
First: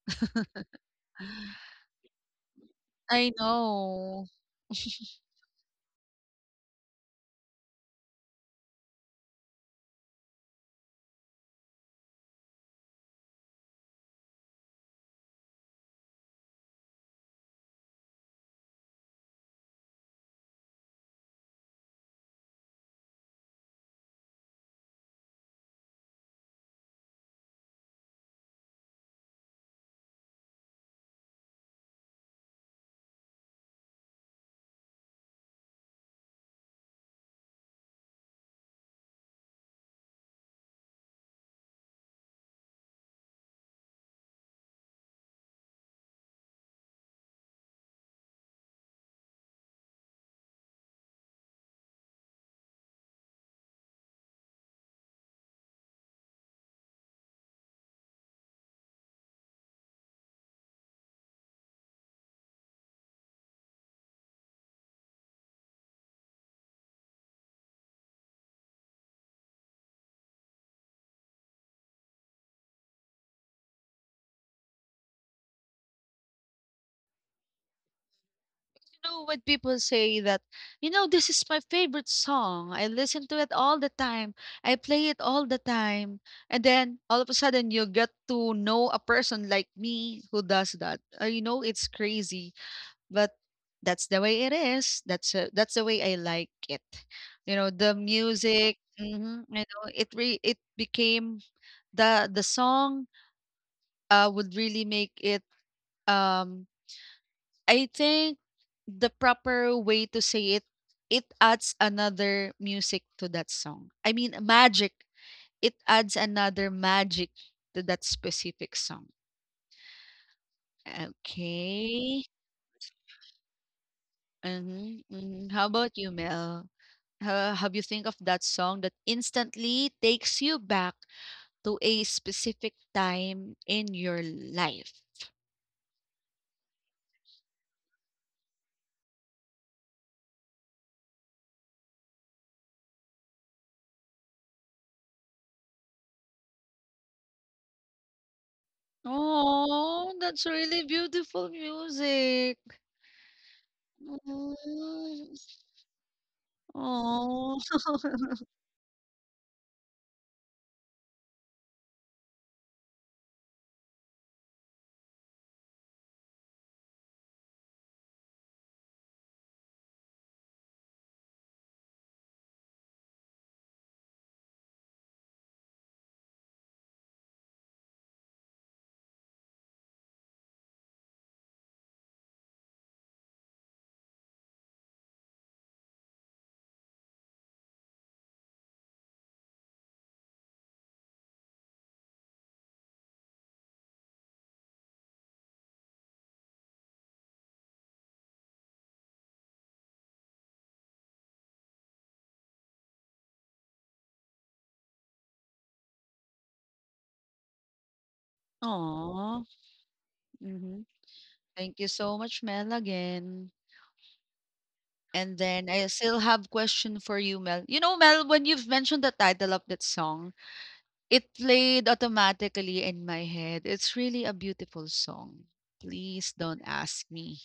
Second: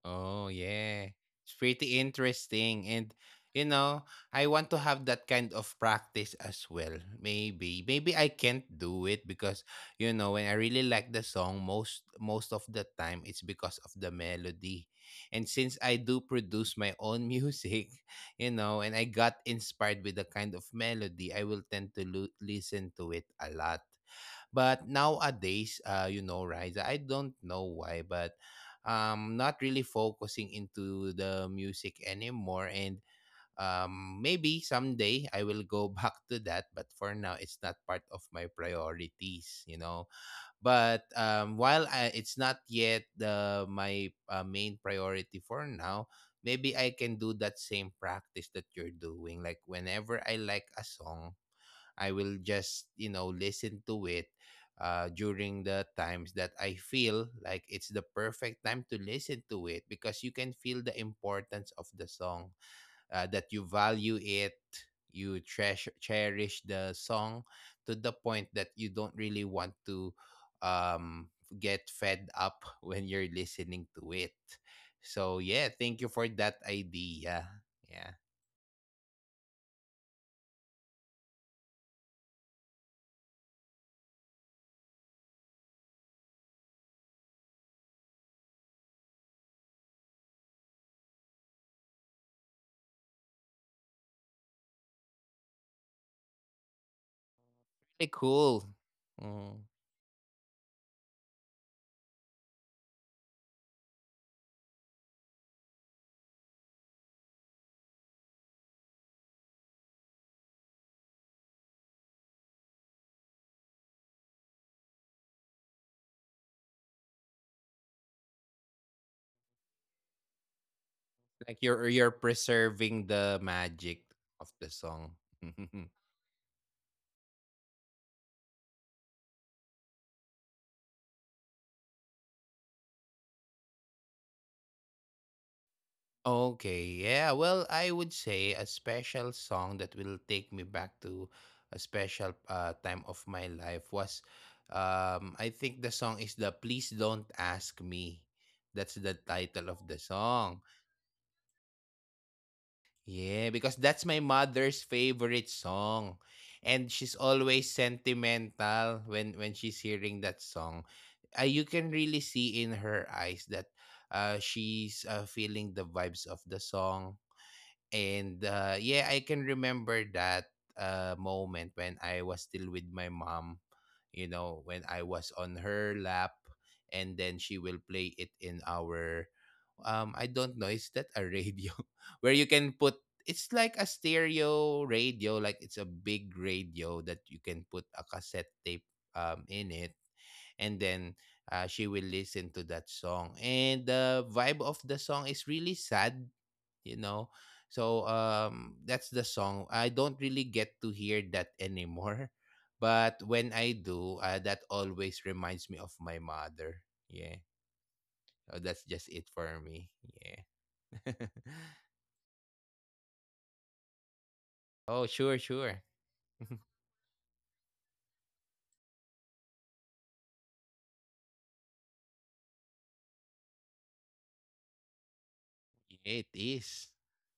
S2: Oh, yeah. It's pretty interesting. And,
S1: I
S2: you know,
S1: know.
S2: I want to have that kind of practice as well. Maybe. Maybe I can't do it because, you know, when I really like the song, most of the time it's because of the melody. And since I do produce my own music, [LAUGHS] you know, and I got inspired with the kind of melody, I will tend to listen to it a lot. But nowadays, you know, Riza, I don't know why, but not really focusing into the music anymore. And maybe someday I will go [LAUGHS] back to that, but for now, it's not part of my priorities, you know. But it's not yet the my main priority for now, maybe I can do that same practice that you're doing. Like whenever I like a song, I will just, you know, listen to it during the times that I feel like it's the perfect time to listen to it, because you can feel the importance of the song, that you value it, you treasure, cherish the song to the point that you don't really want to um, get fed up [LAUGHS] when you're listening to it. So, yeah, thank you for that idea. Yeah,
S1: You know what people say that, you know, this is my favorite song. I listen to it all the time. I play it all the time. And then all of a sudden you get to know a person like me who does that. You know, it's crazy. But that's the way it is. That's the way I like it. You know, the
S2: really cool.
S1: music, mhm,
S2: Mm.
S1: you know, it became the song would really make it um I think the proper way to say it, it adds another music to that song. I mean, magic. It adds another magic to that specific song.
S2: Like you're
S1: Okay.
S2: preserving the magic of the
S1: Mm-hmm,
S2: song.
S1: mm-hmm. How about
S2: [LAUGHS]
S1: you, Mel? Have you think of that song that instantly takes you back to a specific time in your life?
S2: Okay, yeah. Well, I would say a special song that will take me back to a special time of my life was I think the song is the Please Don't Ask Me. That's the title of the
S1: Oh, that's
S2: song.
S1: really beautiful music.
S2: Yeah, because that's my mother's favorite song. And she's
S1: Oh,
S2: always
S1: [LAUGHS]
S2: sentimental when she's hearing that song. You can really see in her eyes that she's feeling the vibes of the song. And yeah, I can remember that moment when I was still with my mom, you know, when I was on her lap, and then she will play it in our, I don't know, is that a radio [LAUGHS] where you can put it's like a stereo radio, like it's a big radio that you can put a cassette tape in it, and then she will listen to that song. And the vibe of the song is really sad, you know. So that's the song. I don't really get to hear that anymore, [LAUGHS] but when I do, that always reminds me of my mother. Yeah, so that's just it
S1: oh.
S2: for me.
S1: Hmm.
S2: Yeah.
S1: Thank you so much, Mel, again.
S2: [LAUGHS] Oh,
S1: And
S2: sure,
S1: then I
S2: sure.
S1: still have
S2: [LAUGHS]
S1: question for you, Mel. You know, Mel, when you've mentioned the title of that song, it played automatically in my head. It's really a beautiful song.
S2: Yeah, it
S1: Please don't
S2: is.
S1: ask me.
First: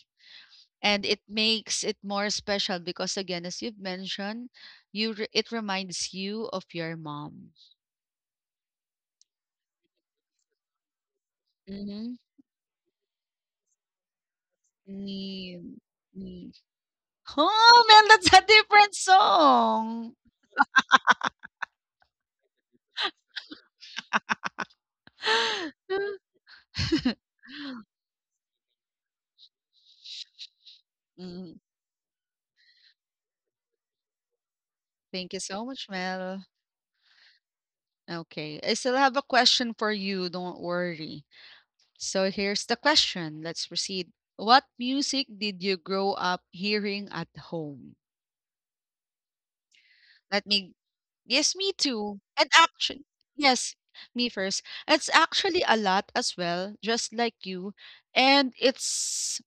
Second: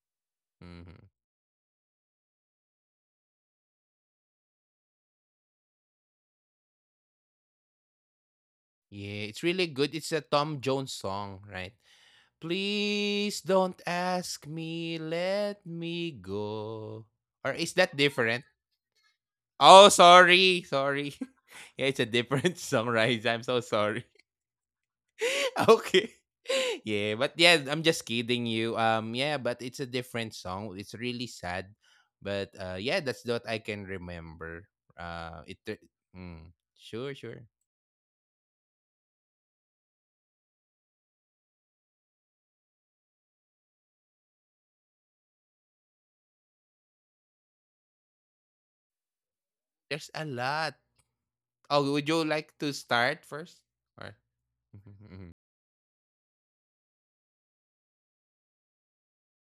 S1: And
S2: Mhm.
S1: it makes it more special because again, as you've mentioned, it reminds you of your mom.
S2: Yeah, it's really good. It's a Tom Jones song, right?
S1: Mm-hmm.
S2: Please don't ask me, let
S1: Mm,
S2: me
S1: mm.
S2: go. Or is
S1: Oh
S2: that
S1: man, that's a
S2: different?
S1: different song.
S2: Oh, sorry, sorry. [LAUGHS] Yeah, it's a different [LAUGHS] sunrise. I'm so sorry. [LAUGHS] Okay. [LAUGHS] Yeah, but
S1: [LAUGHS]
S2: yeah, I'm just kidding you. Yeah, but it's a different song. It's really
S1: Mm.
S2: sad, but yeah, that's what I can remember.
S1: Thank you
S2: Uh, it.
S1: so
S2: tur-
S1: much, Mel.
S2: Mm, sure, sure.
S1: Okay, I still have a question for you. Don't worry. So here's the question. Let's proceed. What music did you grow up hearing at home?
S2: There's a
S1: Let me—
S2: lot.
S1: Yes, me
S2: Oh, would
S1: too.
S2: you
S1: And
S2: like to
S1: actually,
S2: start first?
S1: yes,
S2: Or
S1: me first. It's actually
S2: [LAUGHS]
S1: a lot as well, just like you. And it's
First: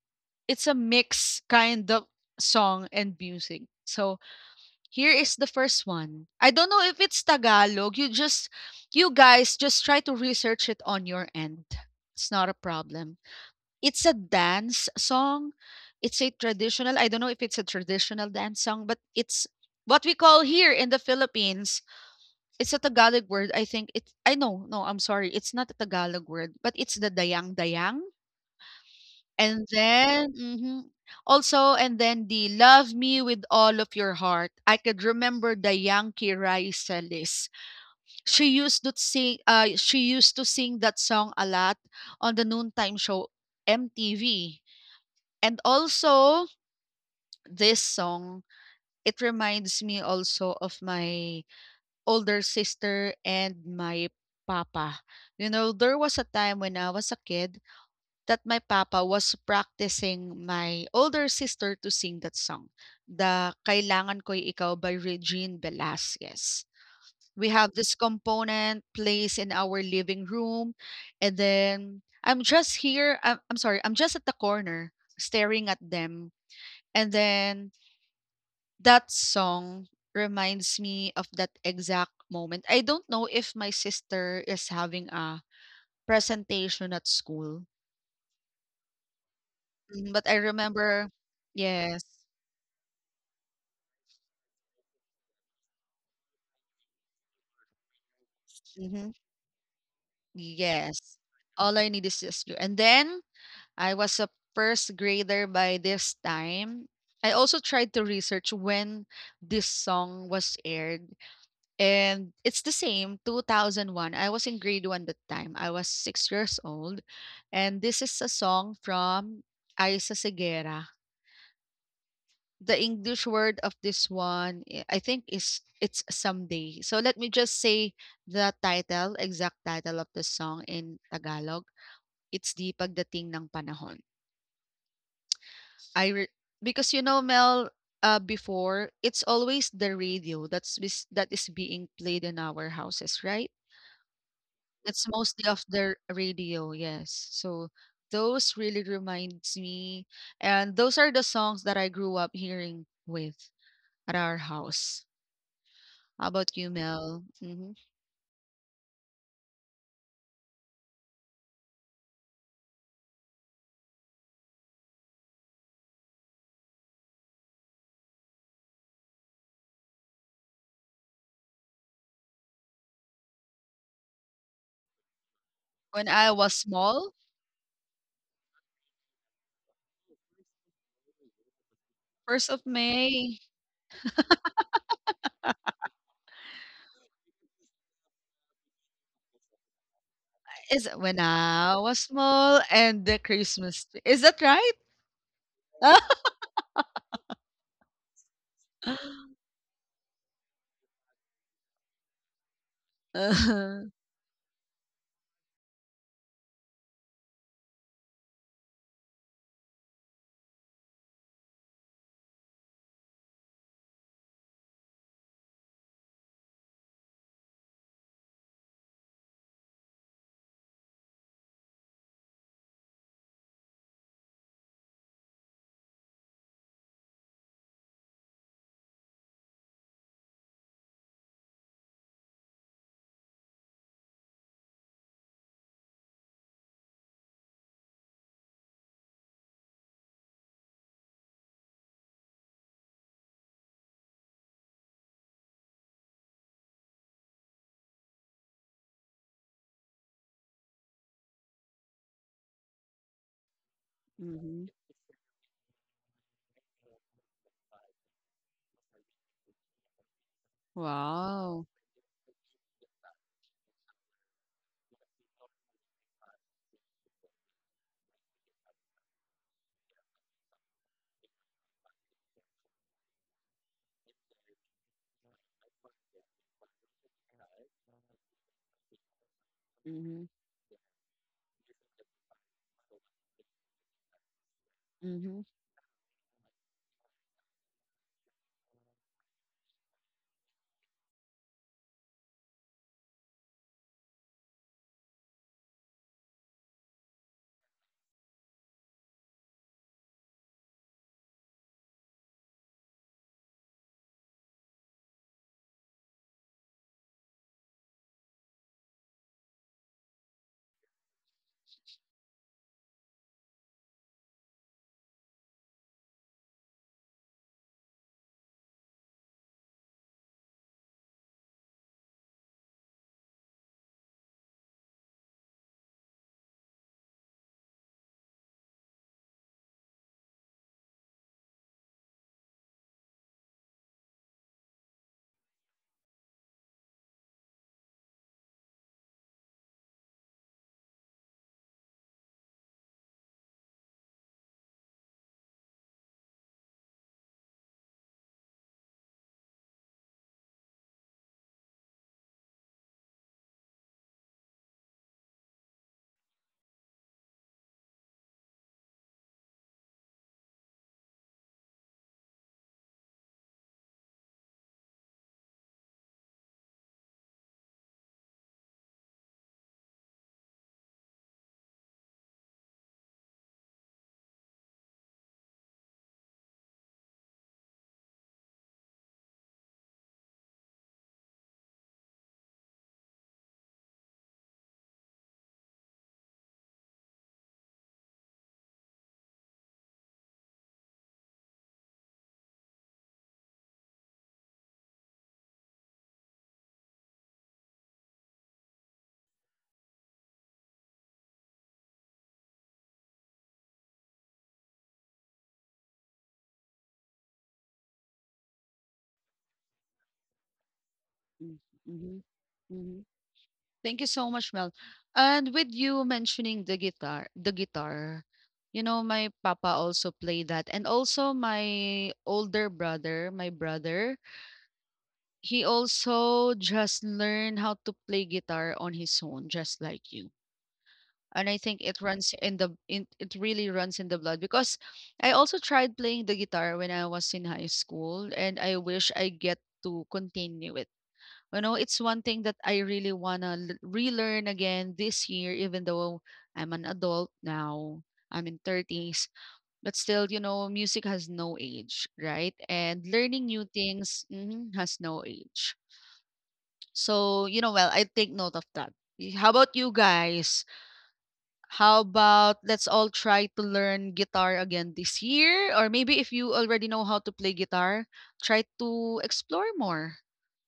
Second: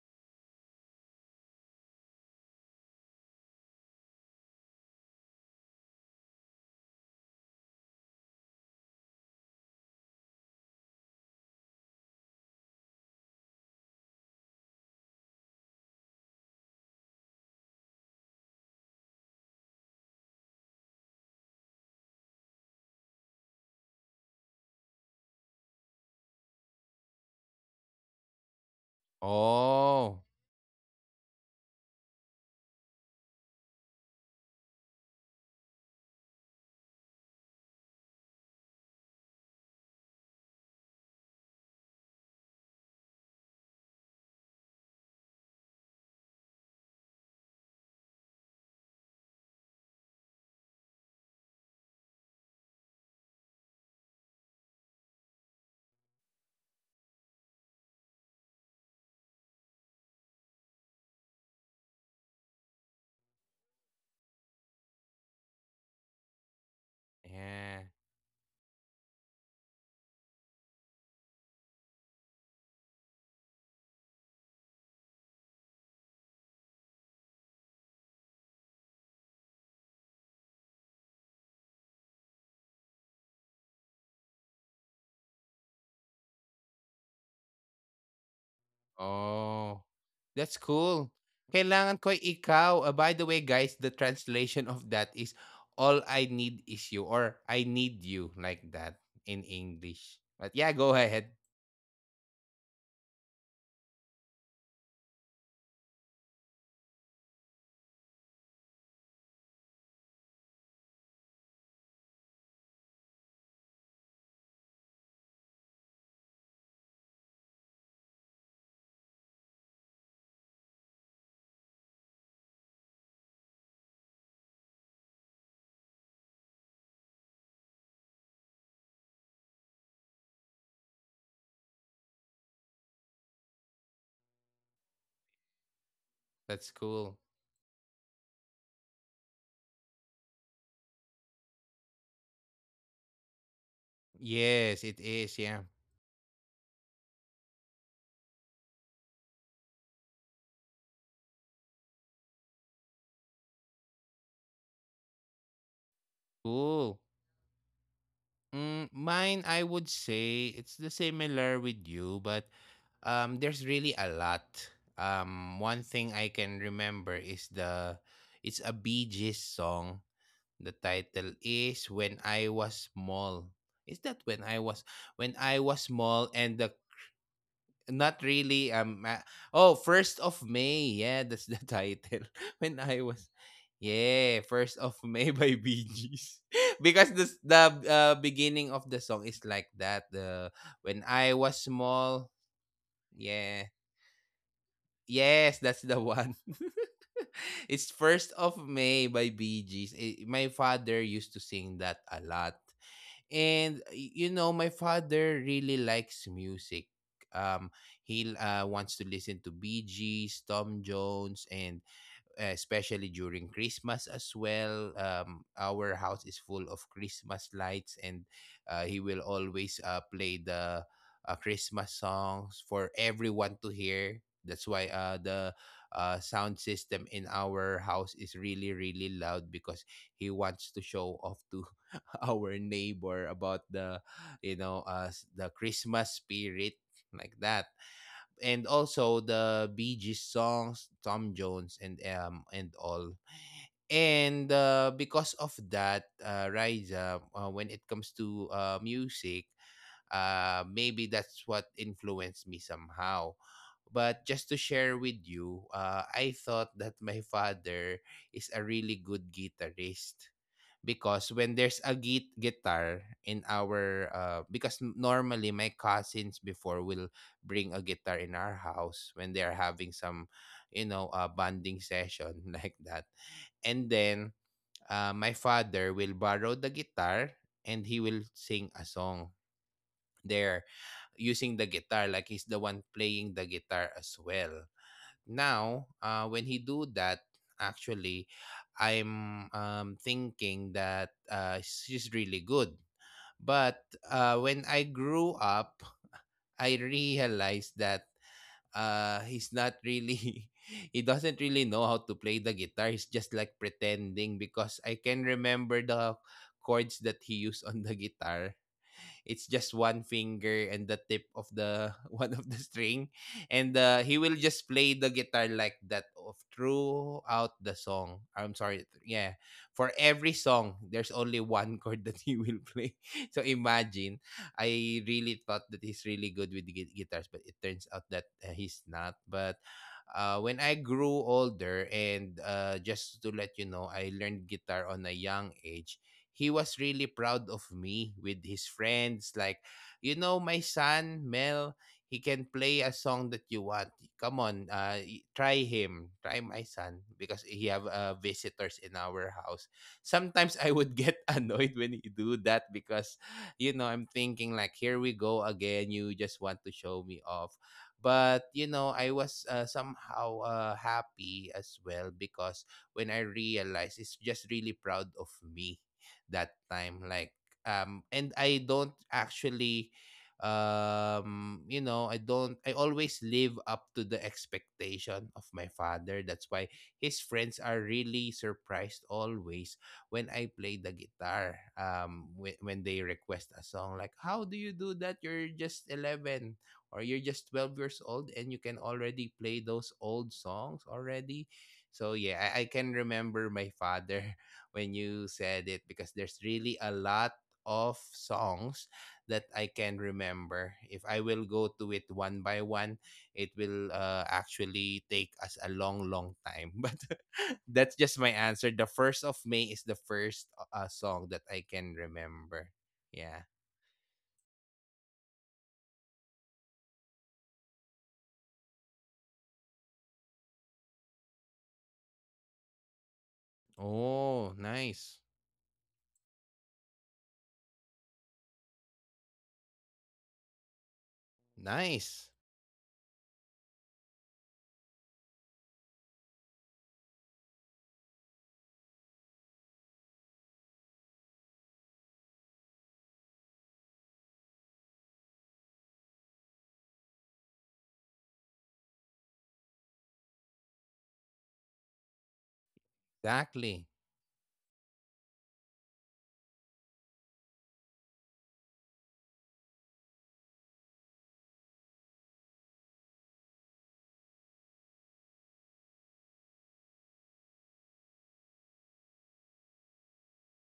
S1: it's a mix kind of song and music. So here is the first one. I don't know if it's Tagalog. You guys just try to research it on your end. It's not a problem. It's a dance song. It's a traditional, I don't know if it's a traditional dance song, but it's what we call here in the Philippines. It's a Tagalog word. I think it's I know, no, I'm sorry. It's not a Tagalog word, but it's the dayang dayang. And
S2: oh,
S1: then mhm, also, and then the love me with all of your heart. I could remember Dayang Kiraiselis. She used to sing that song a lot on the noontime show MTV. And also, this song, it reminds me also of my older sister and my papa. You know, there was a time when I was a kid that my papa was practicing my older sister to sing that song, the Kailangan Ko'y Ikaw by Regine Velasquez. We have
S2: yeah.
S1: this component placed in our living room, and then I'm just here. I'm sorry, I'm just at the corner staring at them. And then that song reminds me of that exact moment. I don't know if my sister is having a presentation at school,
S2: Oh,
S1: mm, but I
S2: that's
S1: remember.
S2: cool. Kailangan
S1: Yes.
S2: ko ikaw. Ah, by the way, guys, the translation of that is all I need is you, or I need you, like that
S1: Mhm.
S2: in English. But yeah, go
S1: Yes.
S2: ahead.
S1: All I need is just you. And then I was a first grader by this time. I also tried to research when this song was aired. And it's the same, 2001. I was in grade one that time. I was 6 years old. And this is a song from Isa Segera. The English word of this one, eh, I think, is it's someday. So let me just say exact title of the song in Tagalog. It's the pagdating ng panahon. I re-—
S2: That's
S1: because you
S2: cool.
S1: know Mel, before it's always the radio that's that is being played in our houses, right?
S2: Yes, it
S1: It's
S2: is.
S1: mostly
S2: Yeah.
S1: of the radio, yes. So those really reminds me, and those are the songs that I grew up hearing with at our house. How about you,
S2: Cool.
S1: Mel? Mhm.
S2: Mm, mine, I would say it's the similar with you, but there's really a lot. One thing I can remember is the it's a Bee Gees song. The title is When I Was Small. Is that when I was
S1: When
S2: small
S1: I was
S2: and the
S1: small,
S2: not really oh, first of May, yeah, that's the title.
S1: first
S2: [LAUGHS]
S1: of
S2: When I was
S1: May
S2: yeah, first of May by Bee Gees. [LAUGHS] Because the beginning of the song is like that, the
S1: is
S2: when
S1: when
S2: I was
S1: I was
S2: small.
S1: small and the
S2: Yeah,
S1: Christmas tree. Is that right?
S2: yes, that's the
S1: [LAUGHS]
S2: one. [LAUGHS] [LAUGHS] It's first of May by
S1: Hmm.
S2: Bee Gees. Eh, my father used to sing that a lot. And you know, my father really likes music. Um, he wants to listen to B Gees, Tom Jones, and especially during Christmas as well. Our house is full of Christmas lights, and he will always play the Christmas songs for everyone to hear. That's why the sound system in our house is really, really loud, because he wants to show off to [LAUGHS] our neighbor about the, you know, the Christmas spirit like that. And also the Bee Gees songs, Tom Jones, and all. And because of that, Riza, when it comes to music, maybe that's what influenced me somehow. But just to share with you, I thought that my father is a really good guitarist, because when
S1: Wow.
S2: there's a git guitar in our because normally my cousins before will bring a guitar in our house when they are having some, you know, bonding session [LAUGHS] like that, and then my father will borrow the guitar and he will sing a song there using the guitar, like he's the one playing the guitar as well. Now when he do that, actually I'm thinking that she's really good. But when I grew up, I realized that he's not really [LAUGHS] he doesn't really know how to play the guitar, he's just like pretending, because I can remember the chords that he used on the guitar. It's just one finger and the tip of the [LAUGHS] one of the string, and he will just play the guitar like that of throughout the song, I'm sorry. Yeah, for every song there's only one [LAUGHS] chord that he will play. [LAUGHS] So imagine, I really thought that he's really good with guitars, but it turns out that he's not. But when I grew older, and just to let you know, I learned guitar on a young age, he was really proud of me with his friends. Like, you know, my son, Mel, he can play a song that you want. Come on, try him. Try my son, because he have visitors in our house. Sometimes I would get [LAUGHS] annoyed when he do that, because, you know, I'm thinking like, here we go again. You just want to show me off. But, you know, I was somehow happy as well, because when I realized it's just really proud of me that time. Like and I don't actually you know, I don't, I always live up to the expectation of my father, that's why his friends are really surprised always when I play the guitar. When they request a song, like, how do you do that? You're just 11, or you're just 12 years old and you can already play those old songs already. So yeah, I can remember my father. When you said it, because there's really a lot of songs that I can remember. If I will go to it one by one, it will actually take us a long, long time. [LAUGHS] But that's just my answer. The first of May is the first song that I can remember.
S1: Mm-hmm.
S2: Yeah.
S1: Thank you so much, Mel. And with you mentioning the guitar, you know, my papa also played that. And also my brother,
S2: Oh, nice.
S1: he also just learned how to play guitar on his own, just like you. And I think it runs
S2: Nice.
S1: in it really runs in the blood, because I also tried playing the guitar when I was in high school and I wish I get to continue it. You know, it's one thing that I really wanna relearn again this year, even though I'm an adult now. I'm in 30s, but still, you know, music has no age, right? And learning new
S2: Exactly.
S1: things mhm, has no age. So, you know, well, I take note of that. How about you guys? How about let's all try to learn guitar again this year? Or maybe if you already know how to play guitar, try to explore more,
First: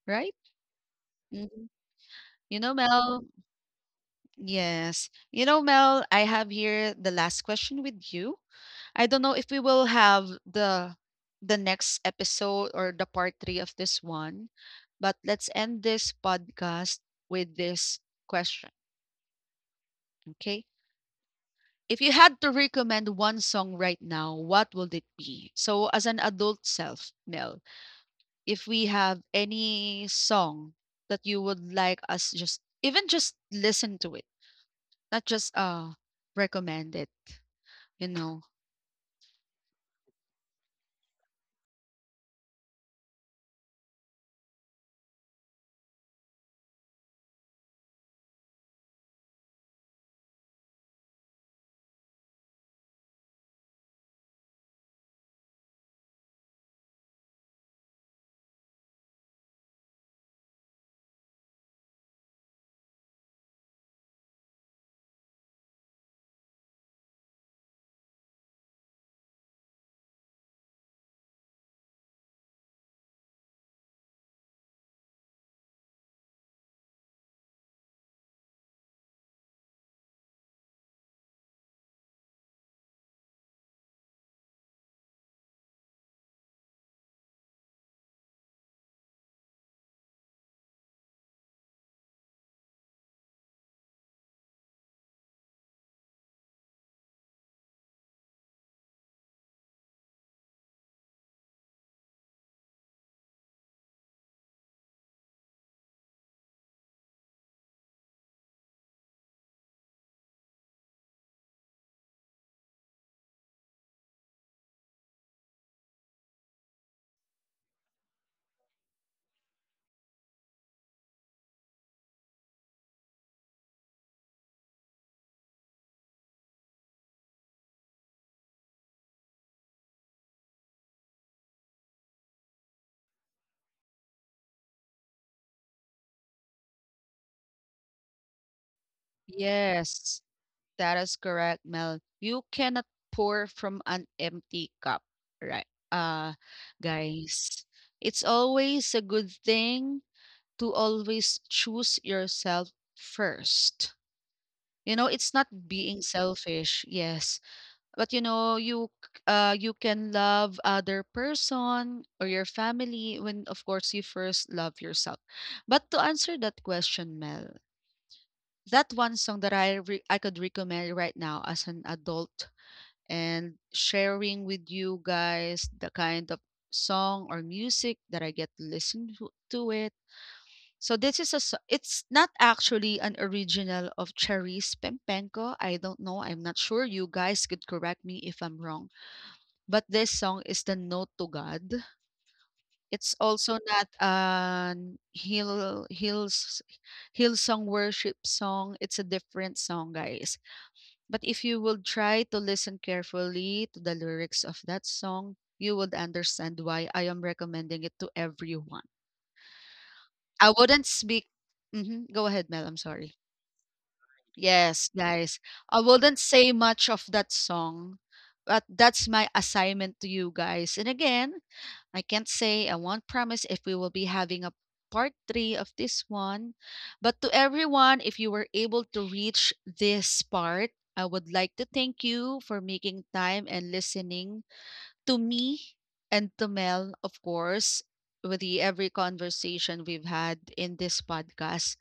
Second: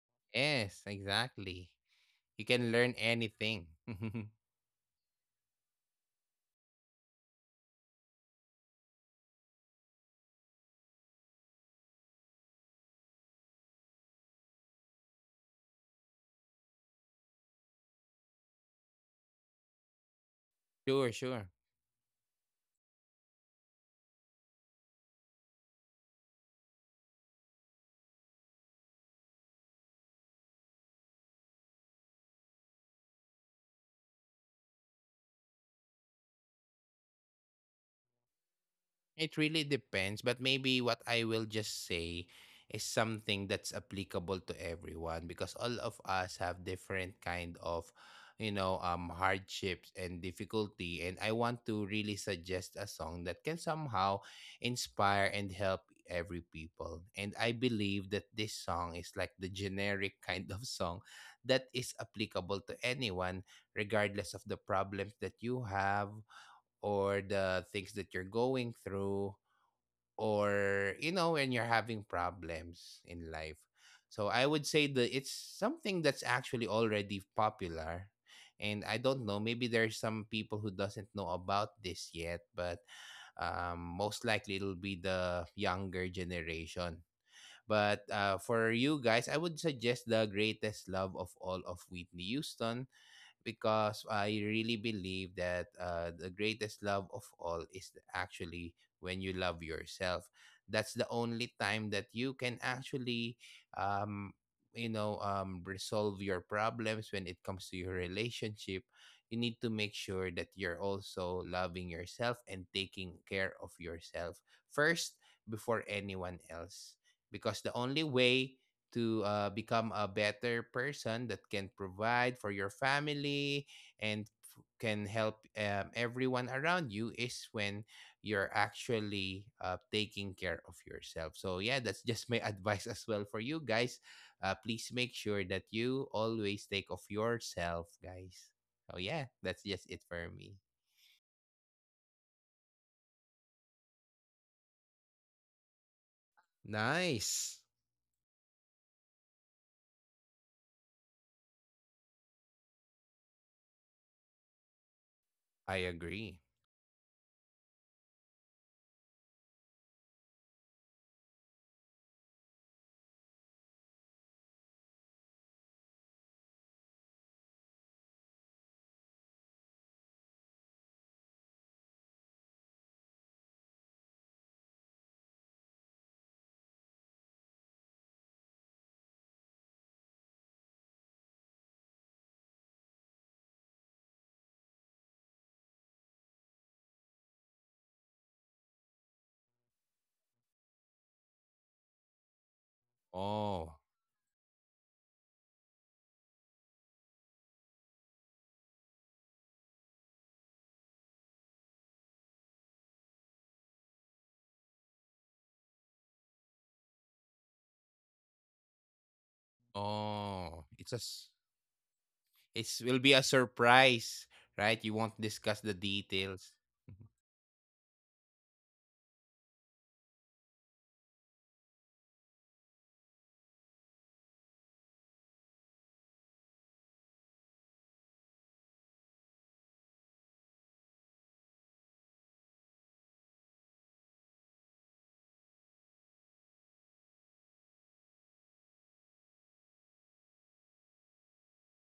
S1: right?
S2: Yes,
S1: Mhm.
S2: exactly. You
S1: You
S2: can
S1: know,
S2: learn
S1: Mel.
S2: anything. [LAUGHS]
S1: Yes. You know, Mel, I have here the last question with you. I don't know if we will have the next episode or the part 3 of this one, but let's end this podcast with this question, okay?
S2: Sure, sure.
S1: If you had to recommend one song right now, what would it be? So as an adult self, Mel, if we have any song that you would like us just even just listen to it, not just recommend it, you know.
S2: It really depends, but maybe what I will just say is something that's applicable to everyone, because all of us have different kind of, you know, hardships and difficulty. And I want to really suggest a song that can somehow inspire and help every people, and I believe that this song is like the generic [LAUGHS] kind of song that is applicable to anyone regardless of the problems that you have, or the things that you're going through, or, you know, when you're having problems in life. So I would say that it's something that's actually already popular, and I don't know, maybe there's some people who doesn't know about this yet, but most likely it'll be the younger generation. But for you guys, I would suggest the Greatest Love of All of Whitney Houston, because I really believe that the greatest love of all is actually when you love yourself. That's the only time that you can actually, um, you know, resolve your problems when it comes to your relationship. You need to make sure that you're also loving yourself and taking care of yourself first before anyone else. Because the only way to become a better person that can provide for your family and can help everyone around you is when you're actually taking care of yourself. So, yeah, that's just my [LAUGHS] advice as well for you guys. Please make sure that you always take of yourself, guys. So, yeah, that's just it
S1: Yes,
S2: for me.
S1: that is correct, Mel. You cannot pour from an empty cup, right? Uh,
S2: Nice.
S1: guys, it's always a good thing to always choose yourself first. You know, it's not
S2: I
S1: being
S2: agree.
S1: selfish, yes, but you know, you can love other person or your family when of course you first love yourself. But to answer that question, Mel, that one song that I could recommend right now as an adult and sharing with you guys the kind of song or music that I get to listen to it. So this is a so-— it's not actually an original of Cherise Pempenko. I don't know. I'm not sure. You guys could correct me if I'm wrong. But this song is the Note to God. It's also
S2: Oh,
S1: not an hill hill song worship song. It's a different song, guys, but if you will try to listen carefully to the lyrics of that song, you would understand why I am recommending it to everyone. I
S2: oh,
S1: wouldn't
S2: it's a
S1: speak. Hmm. Go ahead,
S2: it
S1: Mel. I'm
S2: will be
S1: sorry.
S2: a surprise, right?
S1: Yes,
S2: You won't
S1: guys.
S2: discuss the
S1: I wouldn't
S2: details.
S1: say much
S2: Mhm.
S1: of that song, but that's my assignment to you guys. And again, I can't say, I won't promise if we will be having a part three of this one. But to everyone, if you were able to reach this part, I would like to thank you for making time and listening to me and to Mel, of course, with the every conversation we've had in this podcast.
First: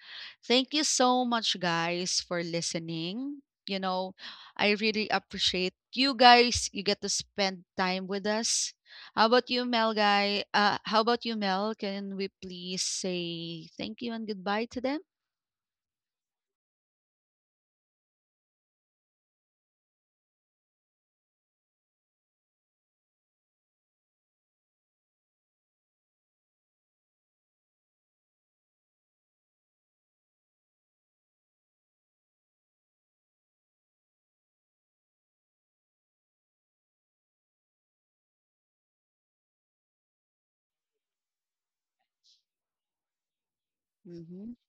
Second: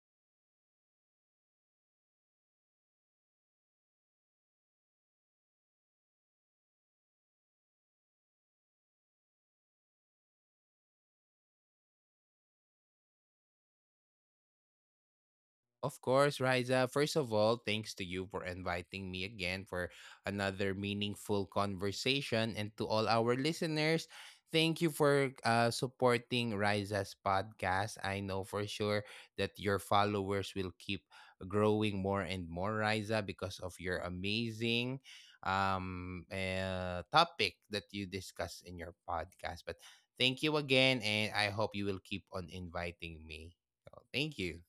S1: Thank you so much, guys, for listening. You know, I really appreciate you guys. You get to spend time with us. How about you, Mel guy? How about you, Mel? Can we please say thank you and goodbye to them?
S2: Of course, Riza. First of all, thanks to you for inviting me again for another meaningful conversation. And to all our listeners, thank you for supporting Riza's podcast. I know for sure that your followers will keep growing more and more, Riza, because of your amazing topic that you discuss in your podcast. But thank you again, and I hope you will keep on inviting me. So, thank you.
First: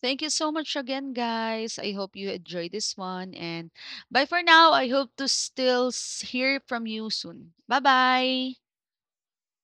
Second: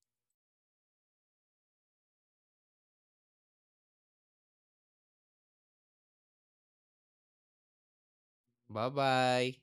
S1: Thank you so much again, guys. I hope you enjoy this one. And bye for now. I hope to hear from you soon. Bye bye.
S2: Bye bye.